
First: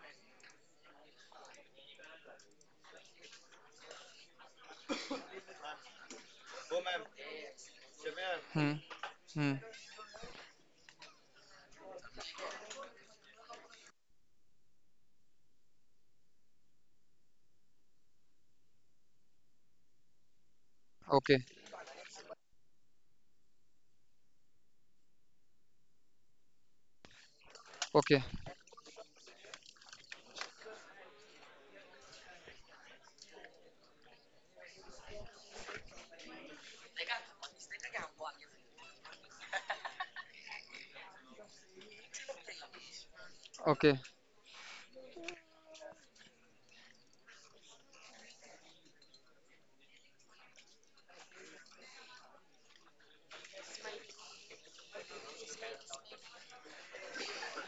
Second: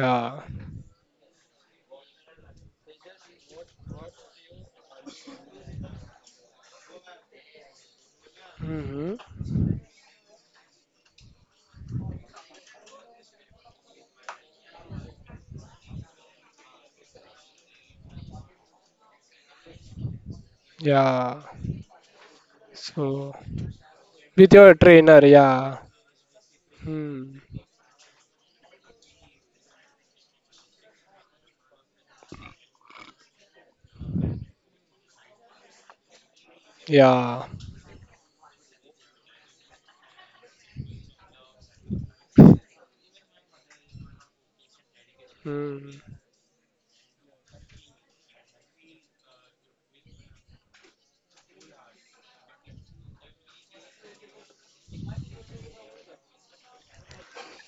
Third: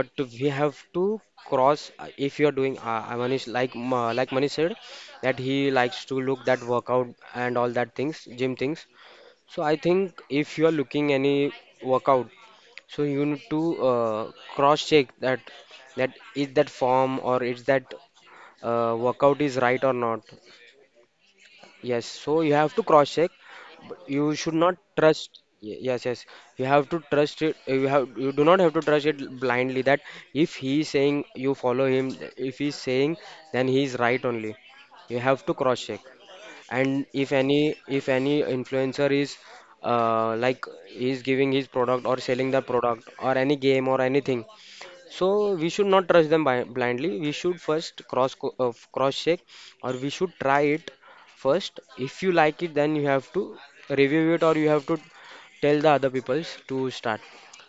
but we have to cross. If you are doing, Manish, like Manish said, that he likes to look that workout and all that things, gym
hmm.
things.
Mm-hmm.
Hmm.
So I think if you are looking any workout, so you need to cross check that, that is that form or is that workout is right or not.
Okay.
Yeah.
Yes, so you have to cross check.
So
You
with
should
your
not
trainer,
trust.
yeah.
Yes, yes, you have to
Hmm.
trust it. You have,
Okay,
you do not have to trust it blindly. That if he is saying you follow him, if he is saying, then he is right only. You have to cross check. And if
Yeah.
any, if any influencer is uh, like is giving his product or selling the product or any game
okay,
or anything, so we should
Hmm.
not trust them blindly. We should first cross check, or we should try it first. If you like it, then you have to review it, or you have to tell the other peoples to start.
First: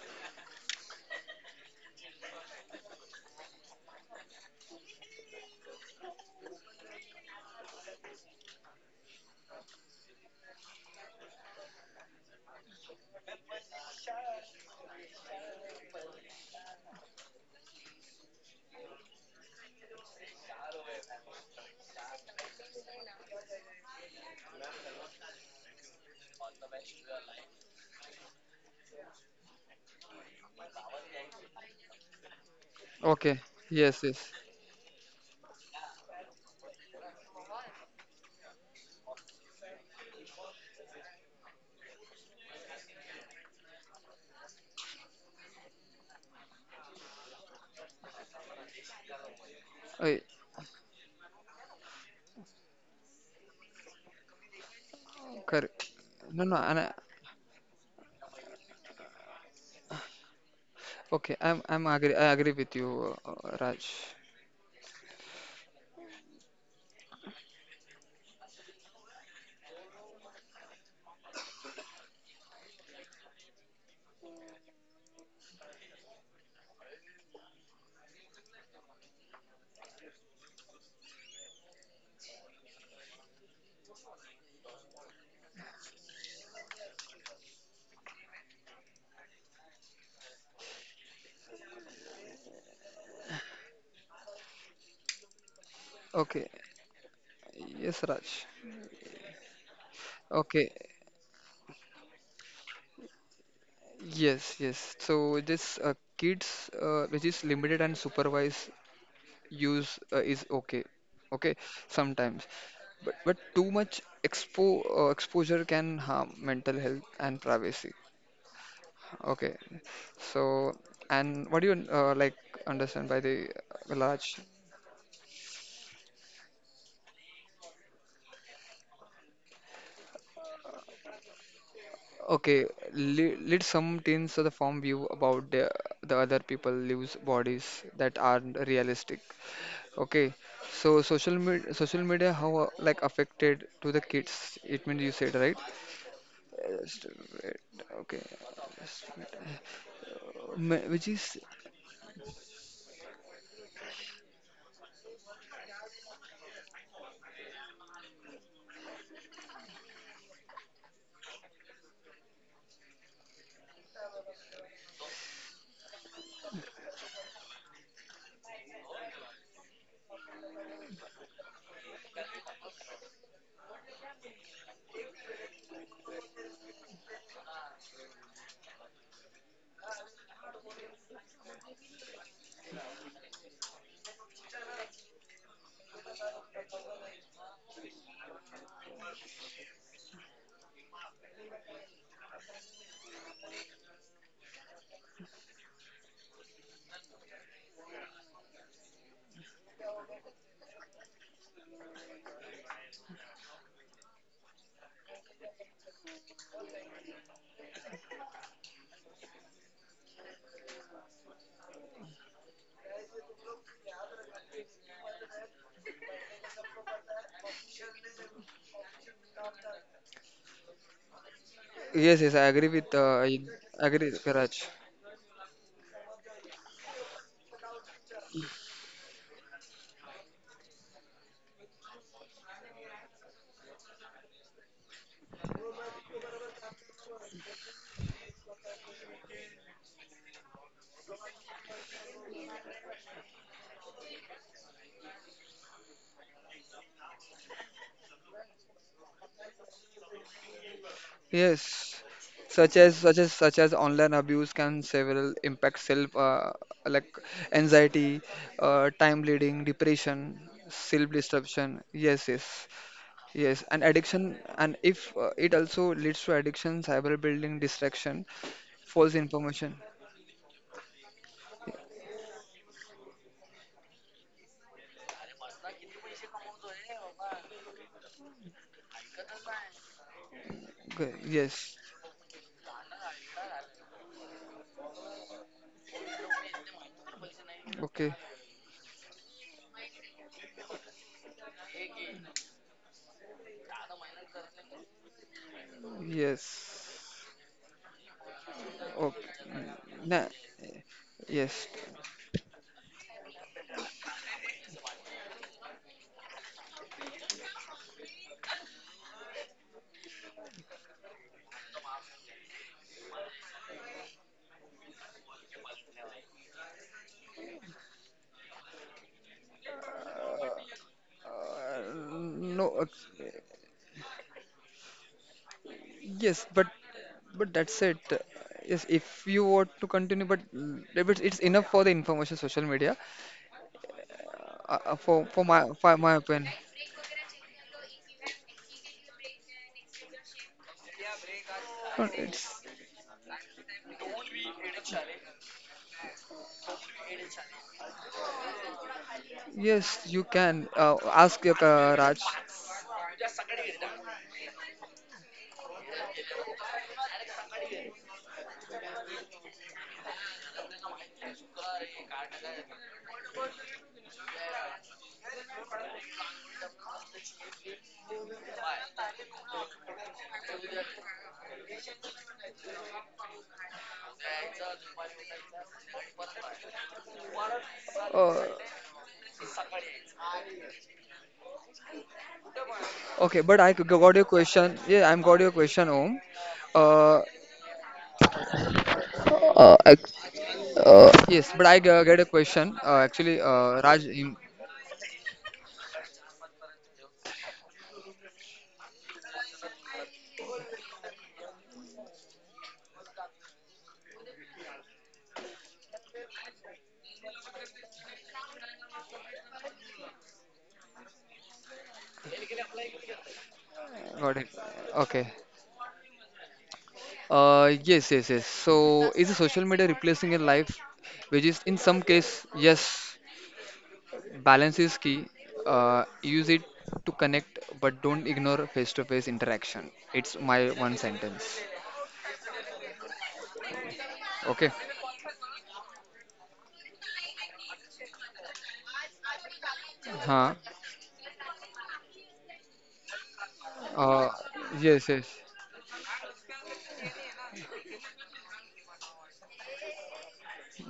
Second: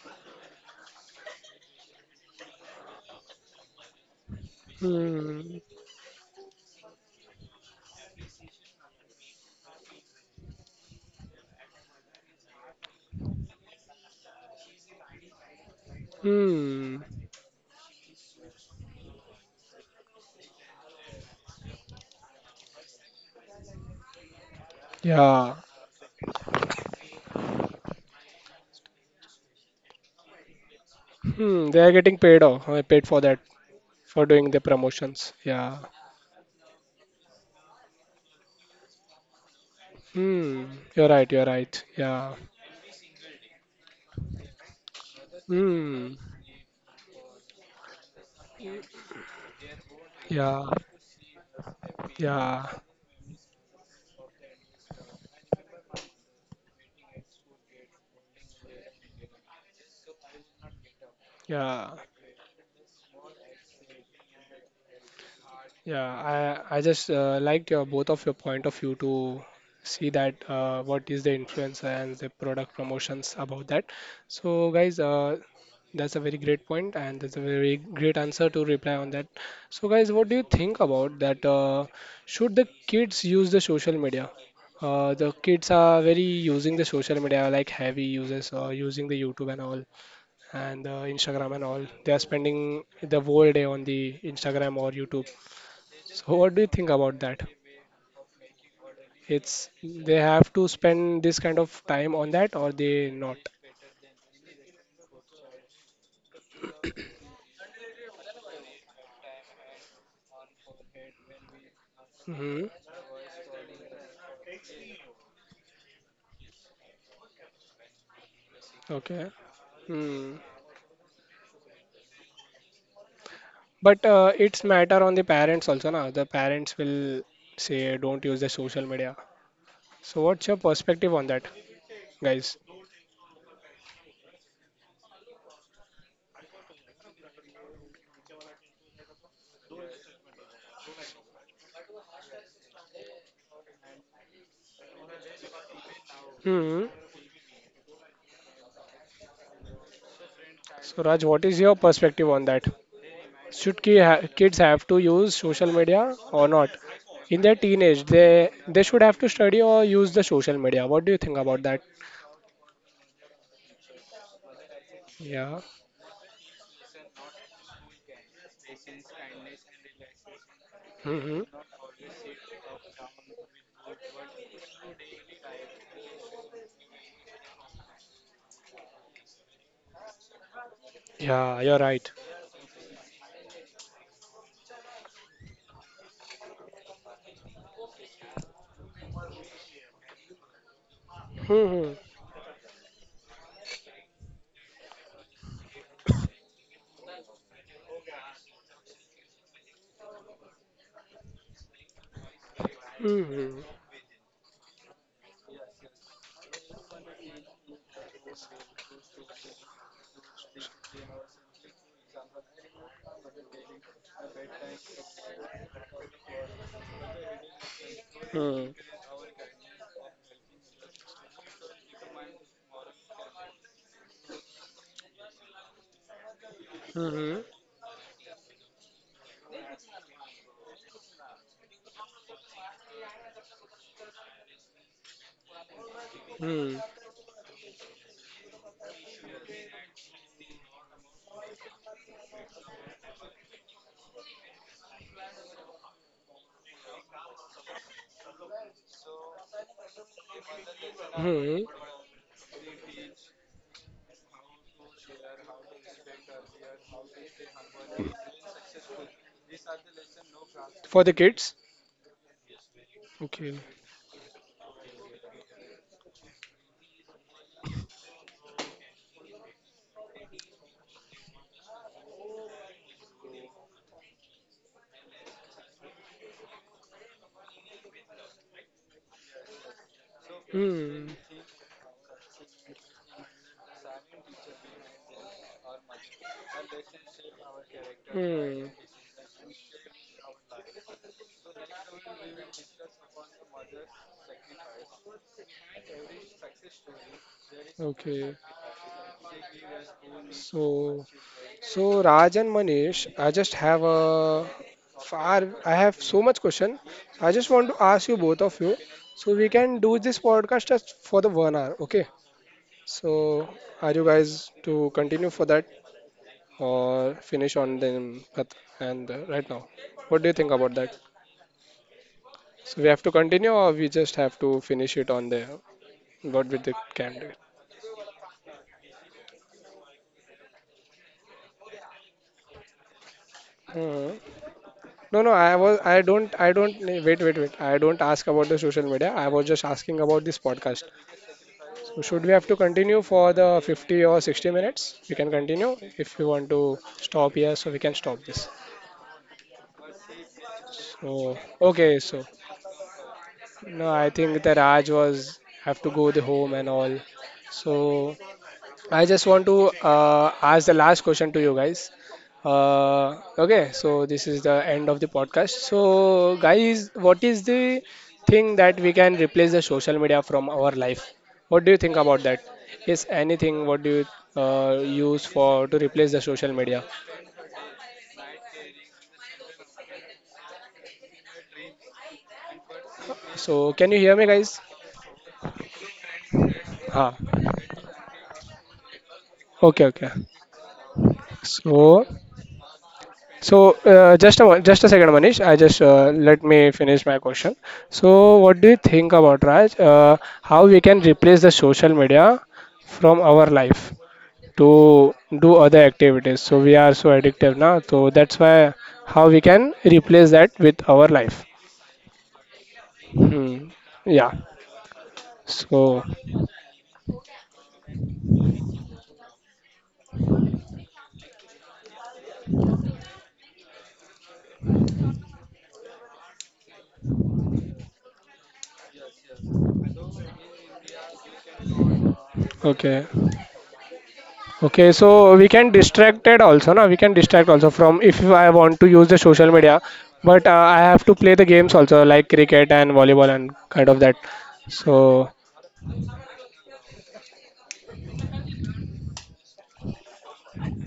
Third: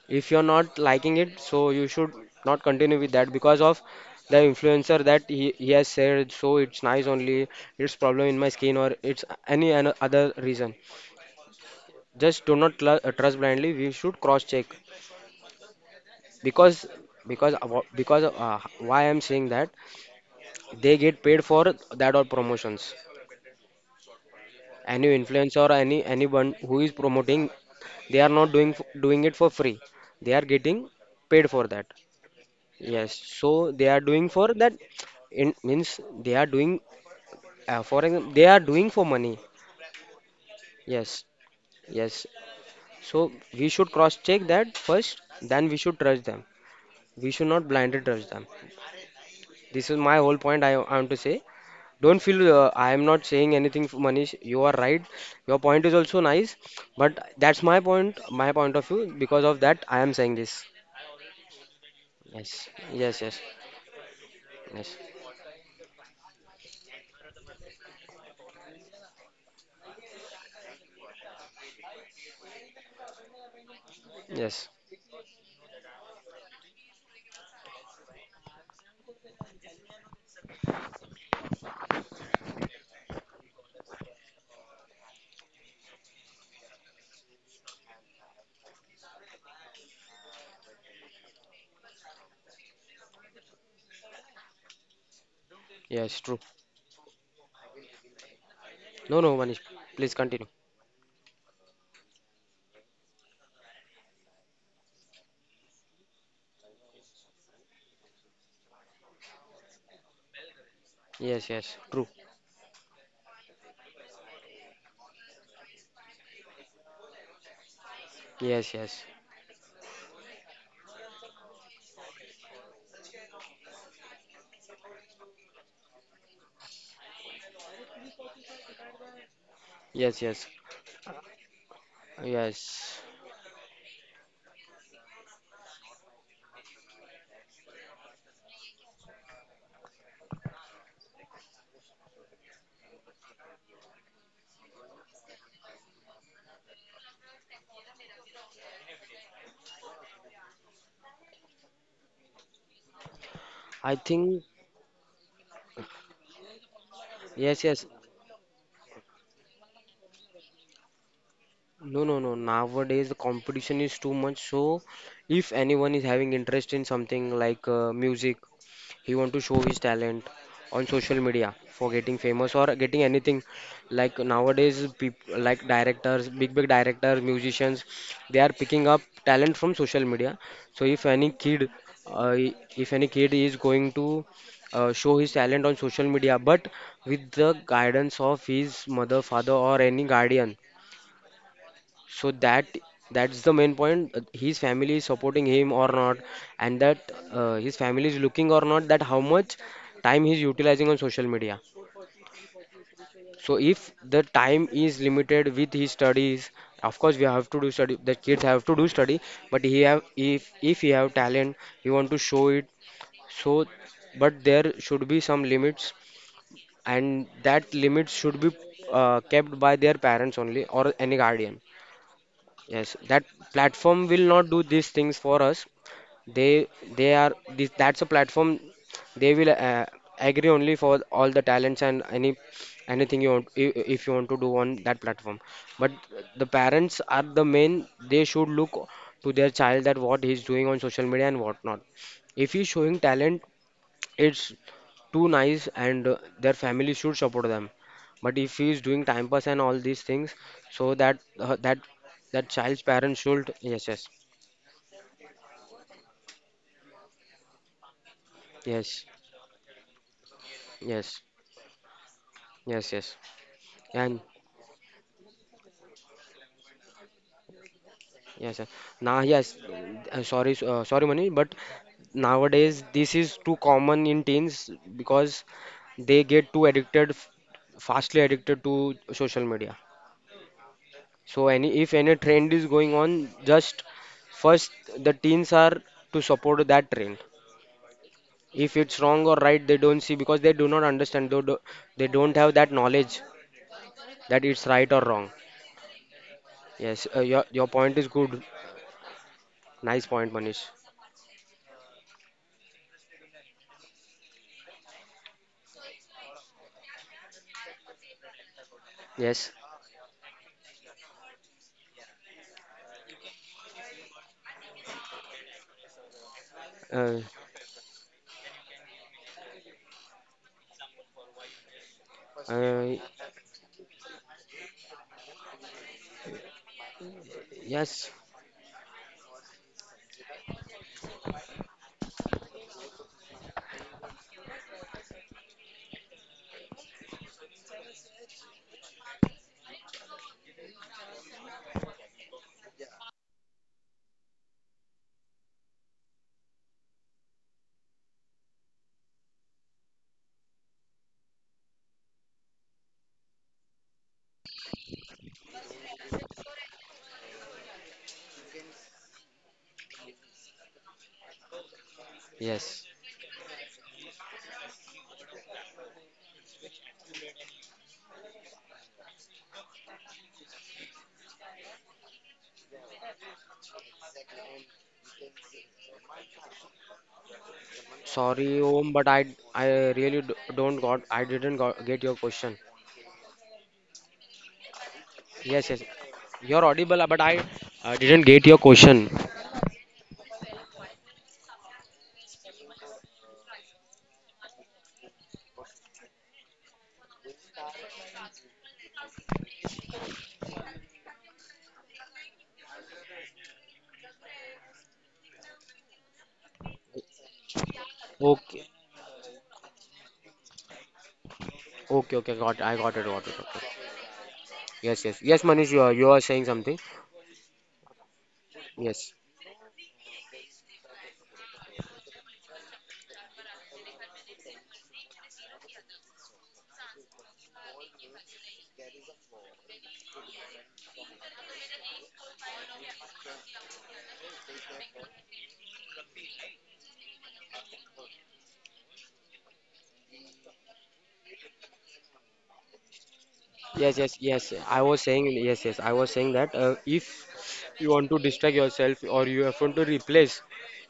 If you're not liking it, so you should not continue with that because of the influencer that he,
Hmm.
he has said. So it's nice only. It's problem in my skin, or it's any other reason. Just do not trust blindly. We should cross check because
Hmm.
why I'm saying that they get paid for that or promotions. Any
Yeah.
influencer or any anyone who is promoting, they are not doing doing it for free. They are getting paid for
Hmm, they
that.
are getting paid off, paid
Yes,
for that,
okay.
so they are
Yes,
for
doing
yes.
for
doing the
that.
promotions. Yeah.
Means they are doing for example they are doing for money.
Hmm, you're
Yes,
right, you're right.
yes.
Yeah.
So we should cross check that first. Then we should
Hmm.
trust them. We should not blindly trust them. This is
I,
my whole point.
Yeah.
I want to say, don't feel
Yeah.
I am not saying anything, Manish. You are right. Your point
correct.
is also
No,
nice,
no.
but that's my point of view. Because of that, I am saying this.
Okay, I'm
Yeah.
agree. I agree
Yes,
with you,
yes, yes,
Raj.
yes,
Yeah, I just liked your both of your point of view to see that what is the influencer and the product promotions about that.
yes,
So guys, that's a very great point and that's a very great answer to reply on that. So guys, what do you think about that? Should the kids use the social media? The kids are very using the social media like heavy users or using the YouTube and all and Instagram and all. They are spending the whole day on the Instagram or YouTube.
yes, true.
So
Okay.
what do you think about that?
Yes, Raj.
No, no, Manish,
It's
please
they
continue.
have
Okay.
to spend this kind of time on that or they not?
Yes, yes. So this kids, which is limited and supervised use, is okay.
Yes,
Okay,
yes, true.
sometimes.
Hmm.
But too much exposure can harm mental health and privacy.
Yes, yes,
Okay.
Okay.
Hmm.
So and what do you like understand by the
But
large?
it's matter on the parents also, na? The parents will say don't use the social media.
yes,
So
yes,
what's your perspective on that, guys?
Okay,
yes.
lead some teens to the form view about the other people lives bodies that aren't realistic. Okay, so social media, how like affected to the kids? It means you said right? Uh,
Hmm.
st- wait. Okay, st-
So
which
Raj,
is
what is your perspective on that? Should
I
ki ha
think,
kids have to use social media or not? In their
yes, yes.
teenage, they should have to study or use the social media. What do you think about that?
No, no, no. Nowadays, the competition is too much. So, if
Yeah.
anyone is having interest in something like music, he want to show his talent on social
Hmm.
media for getting famous or getting anything. Like nowadays, people like directors, big big directors, musicians, they are picking up talent from social media. So
Yeah, you're right.
uh, if any kid is going to show his talent on social media, but with the guidance of his mother, father, or any guardian,
Hmm.
so that that's the main point. His family is supporting him or not, and that his family is looking or not, that how much time he's utilizing on social media. So
Hmm.
if the time is limited with his studies, of course we have to do study. The kids have to do study, but he have, if he have talent, he want to show it. So, but there should be some limits, and that limits should be
Hmm.
kept by their parents only or any guardian.
yes, yes, I agree with
Yes, that
I
platform
agree,
will not
Karaj.
do these things for us. They they are
Hmm.
this, that's a platform, they will agree only for all the talents and any anything you want, if you want to do on that platform. But the
Hmm.
parents are the main, they should look to their child that what he's doing on social media and what not. If he's showing talent, it's too nice and their family should support them. But if he is doing time pass and all these things, so that uh,
Hmm.
that
Yes,
that child's parents should,
such as
yes yes
online abuse can several impact self like anxiety, time bleeding, depression,
For
self
the
yes
kids?
disruption. Yes, yes,
yes yes yes
Okay.
yes, and
and
addiction. And if it also leads to addiction, cyber building, distraction,
yes yes.
false
Now yes,
information.
sorry Mani, but nowadays this is too common in teens because they get too addicted, fastly addicted to social media.
Hmm.
Okay,
So
yes,
any, if any trend is going on, just first the teens are to support that trend.
okay,
Hmm.
If it's wrong or right, they don't see because they do not understand. They do- they don't have that knowledge that it's right or wrong. Yes,
yes,
your point is
Okay.
good.
okay.
Nice
Nah,
point, Manish.
So,
yes.
so Raj and Manish, I just have a far. I have so much question. I just want to ask you both of you, so we
Yes.
can do this podcast just for the 1 hour. Okay. So, are you guys to continue for that or
Uh,
finish on them at- and right now? What do you think about that?
Uh, uh,
So,
no.
we have to
uh,
continue or we just have to finish it on the
Yes,
what with the can do?
but that's it.
yes.
Yes, if you want to continue, but if it's, it's enough for the information social media.
Hmm.
Uh, uh, for
No, no,
for
I
my
was,
for my opinion.
I don't, wait, wait, wait. I don't ask about the social media. I was just asking about this podcast. So,
No,
should we have to
it's
continue for the 50 or 60 minutes? We can continue. If you want to stop here, so we can stop this.
yes, you can
So,
ask your
okay,
Raj.
No, I think the Raj was have to go the home and all. So I just want to ask the last question to you guys.
Yes.
Okay, so this is the end of the podcast. So guys, what is the thing that we can replace the social media from our life? What do you think about that? Is anything what do you use for to replace the social media?
Uh,
Sorry, Om, but I really d- don't got I didn't got, get your question.
okay, but I
So can you
got
hear
your
me, guys?
question. Yeah, I'm got your
Yes, yes.
question, Om.
You're audible,
Ha.
Uh,
but I didn't get your question.
Uh,
Okay, okay.
ex- yes, but I
So
get a question. Actually,
So
Raj, you
just a just a second, Manish. I just let me finish my question. So what do you think about Raj? How we can replace the social media from our life to do other activities? So we are so addictive now. So that's
Okay.
why how we can replace that with our life.
Okay, okay, got, I got it, got it, got it.
Hmm. Yeah.
got it.
Yes, yes,
Okay.
yes, Manish,
So
you are saying something.
Yes, yes, yes. So,
Yes,
is the social media replacing a life, which is in some case, yes, balance is key. Use it to connect, but don't ignore face-to-face interaction. It's my one sentence.
okay.
Okay.
Okay, so we can distract it also, no? We can distract also from if I want to use the social media, but
Huh.
I have to play the games also like cricket and volleyball and kind
yes,
of
yes,
that.
Uh,
yes. I was
yes,
saying
So,
yes.
yes, yes. I was saying that if you want to distract yourself or you have want to replace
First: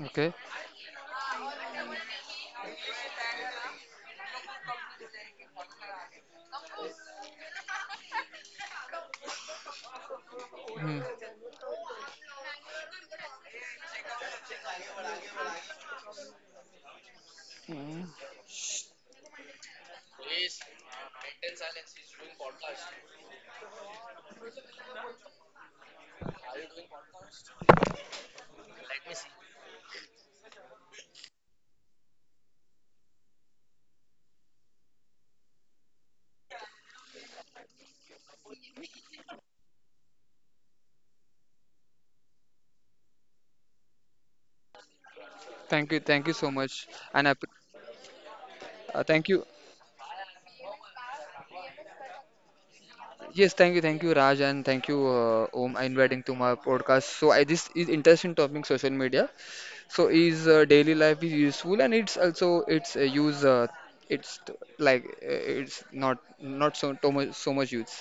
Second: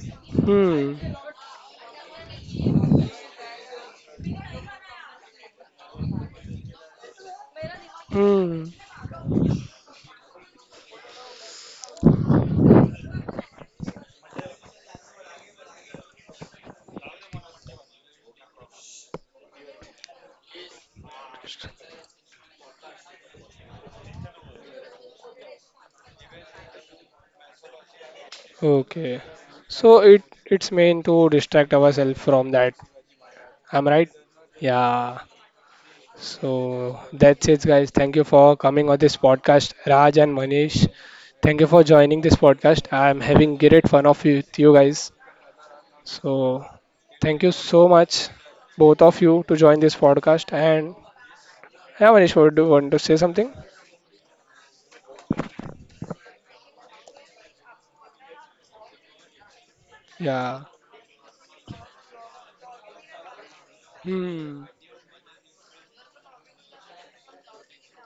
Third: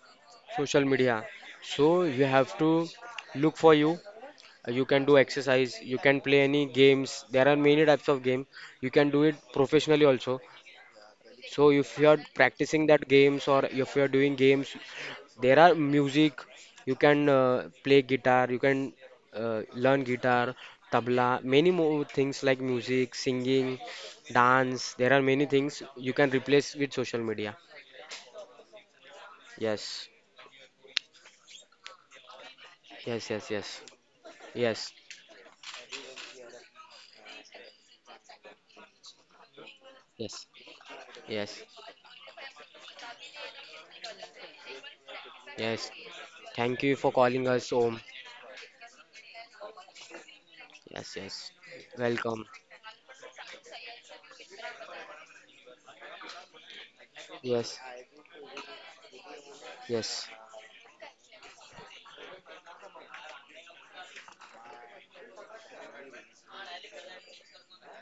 Okay.
social
hmm,
media, so you have to look for you. You can do exercise. You can play any games. There are many types of game.
hmm.
You can do it professionally also.
Hmm.
So if you are practicing that games or if you are doing games, there are music. You can play
Hmm.
guitar. You can learn guitar, tabla, many more things like music, singing, dance. There are many things you can replace with social media.
Okay. So
Yes,
it's meant to distract ourselves from that.
yes, yes, yes,
I'm right?
yes,
Yeah. So that's it, guys. Thank you for coming on this podcast, Raj and
yes,
Manish. Thank
yes,
you for joining this podcast. I'm having great fun of you, with you guys.
yes.
Thank
So
you so
Thank
much,
you for
and I,
thank
calling
you
us
so
home.
much, both of
thank
you,
you.
to join this podcast. And
Yes, yes.
yeah, Manish,
Welcome.
would you want to say something?
Yes, thank you, Raj, and thank you, Om, inviting to my podcast. So, this
Yes,
is interesting topic, social media. So
yes,
is
Yeah.
daily life is useful, and it's also its use it's t-
Hmm.
like it's not so too much so much use.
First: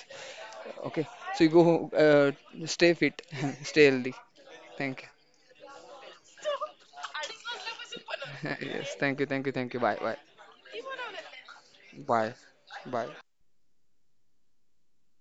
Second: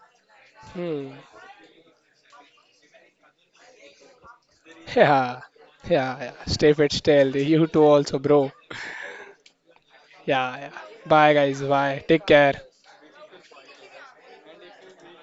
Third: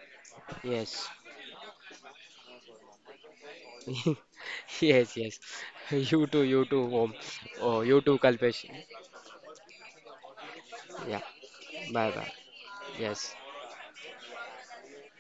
Okay,
yes.
Hmm.
so you go stay fit, [LAUGHS] stay healthy.
[LAUGHS]
Thank you.
Yes,
Yeah.
yes. [LAUGHS]
Yeah, yeah.
You
Stay
too,
fit,
Om.
stay healthy. You too,
Oh, you
also,
too,
bro.
[LAUGHS]
Kalpesh.
Yes, thank you, thank you, thank you. Bye, bye,
Yeah. Yeah.
Yeah.
Bye, guys. Bye.
Bye
Take
bye.
bye,
care.
bye.
Yes.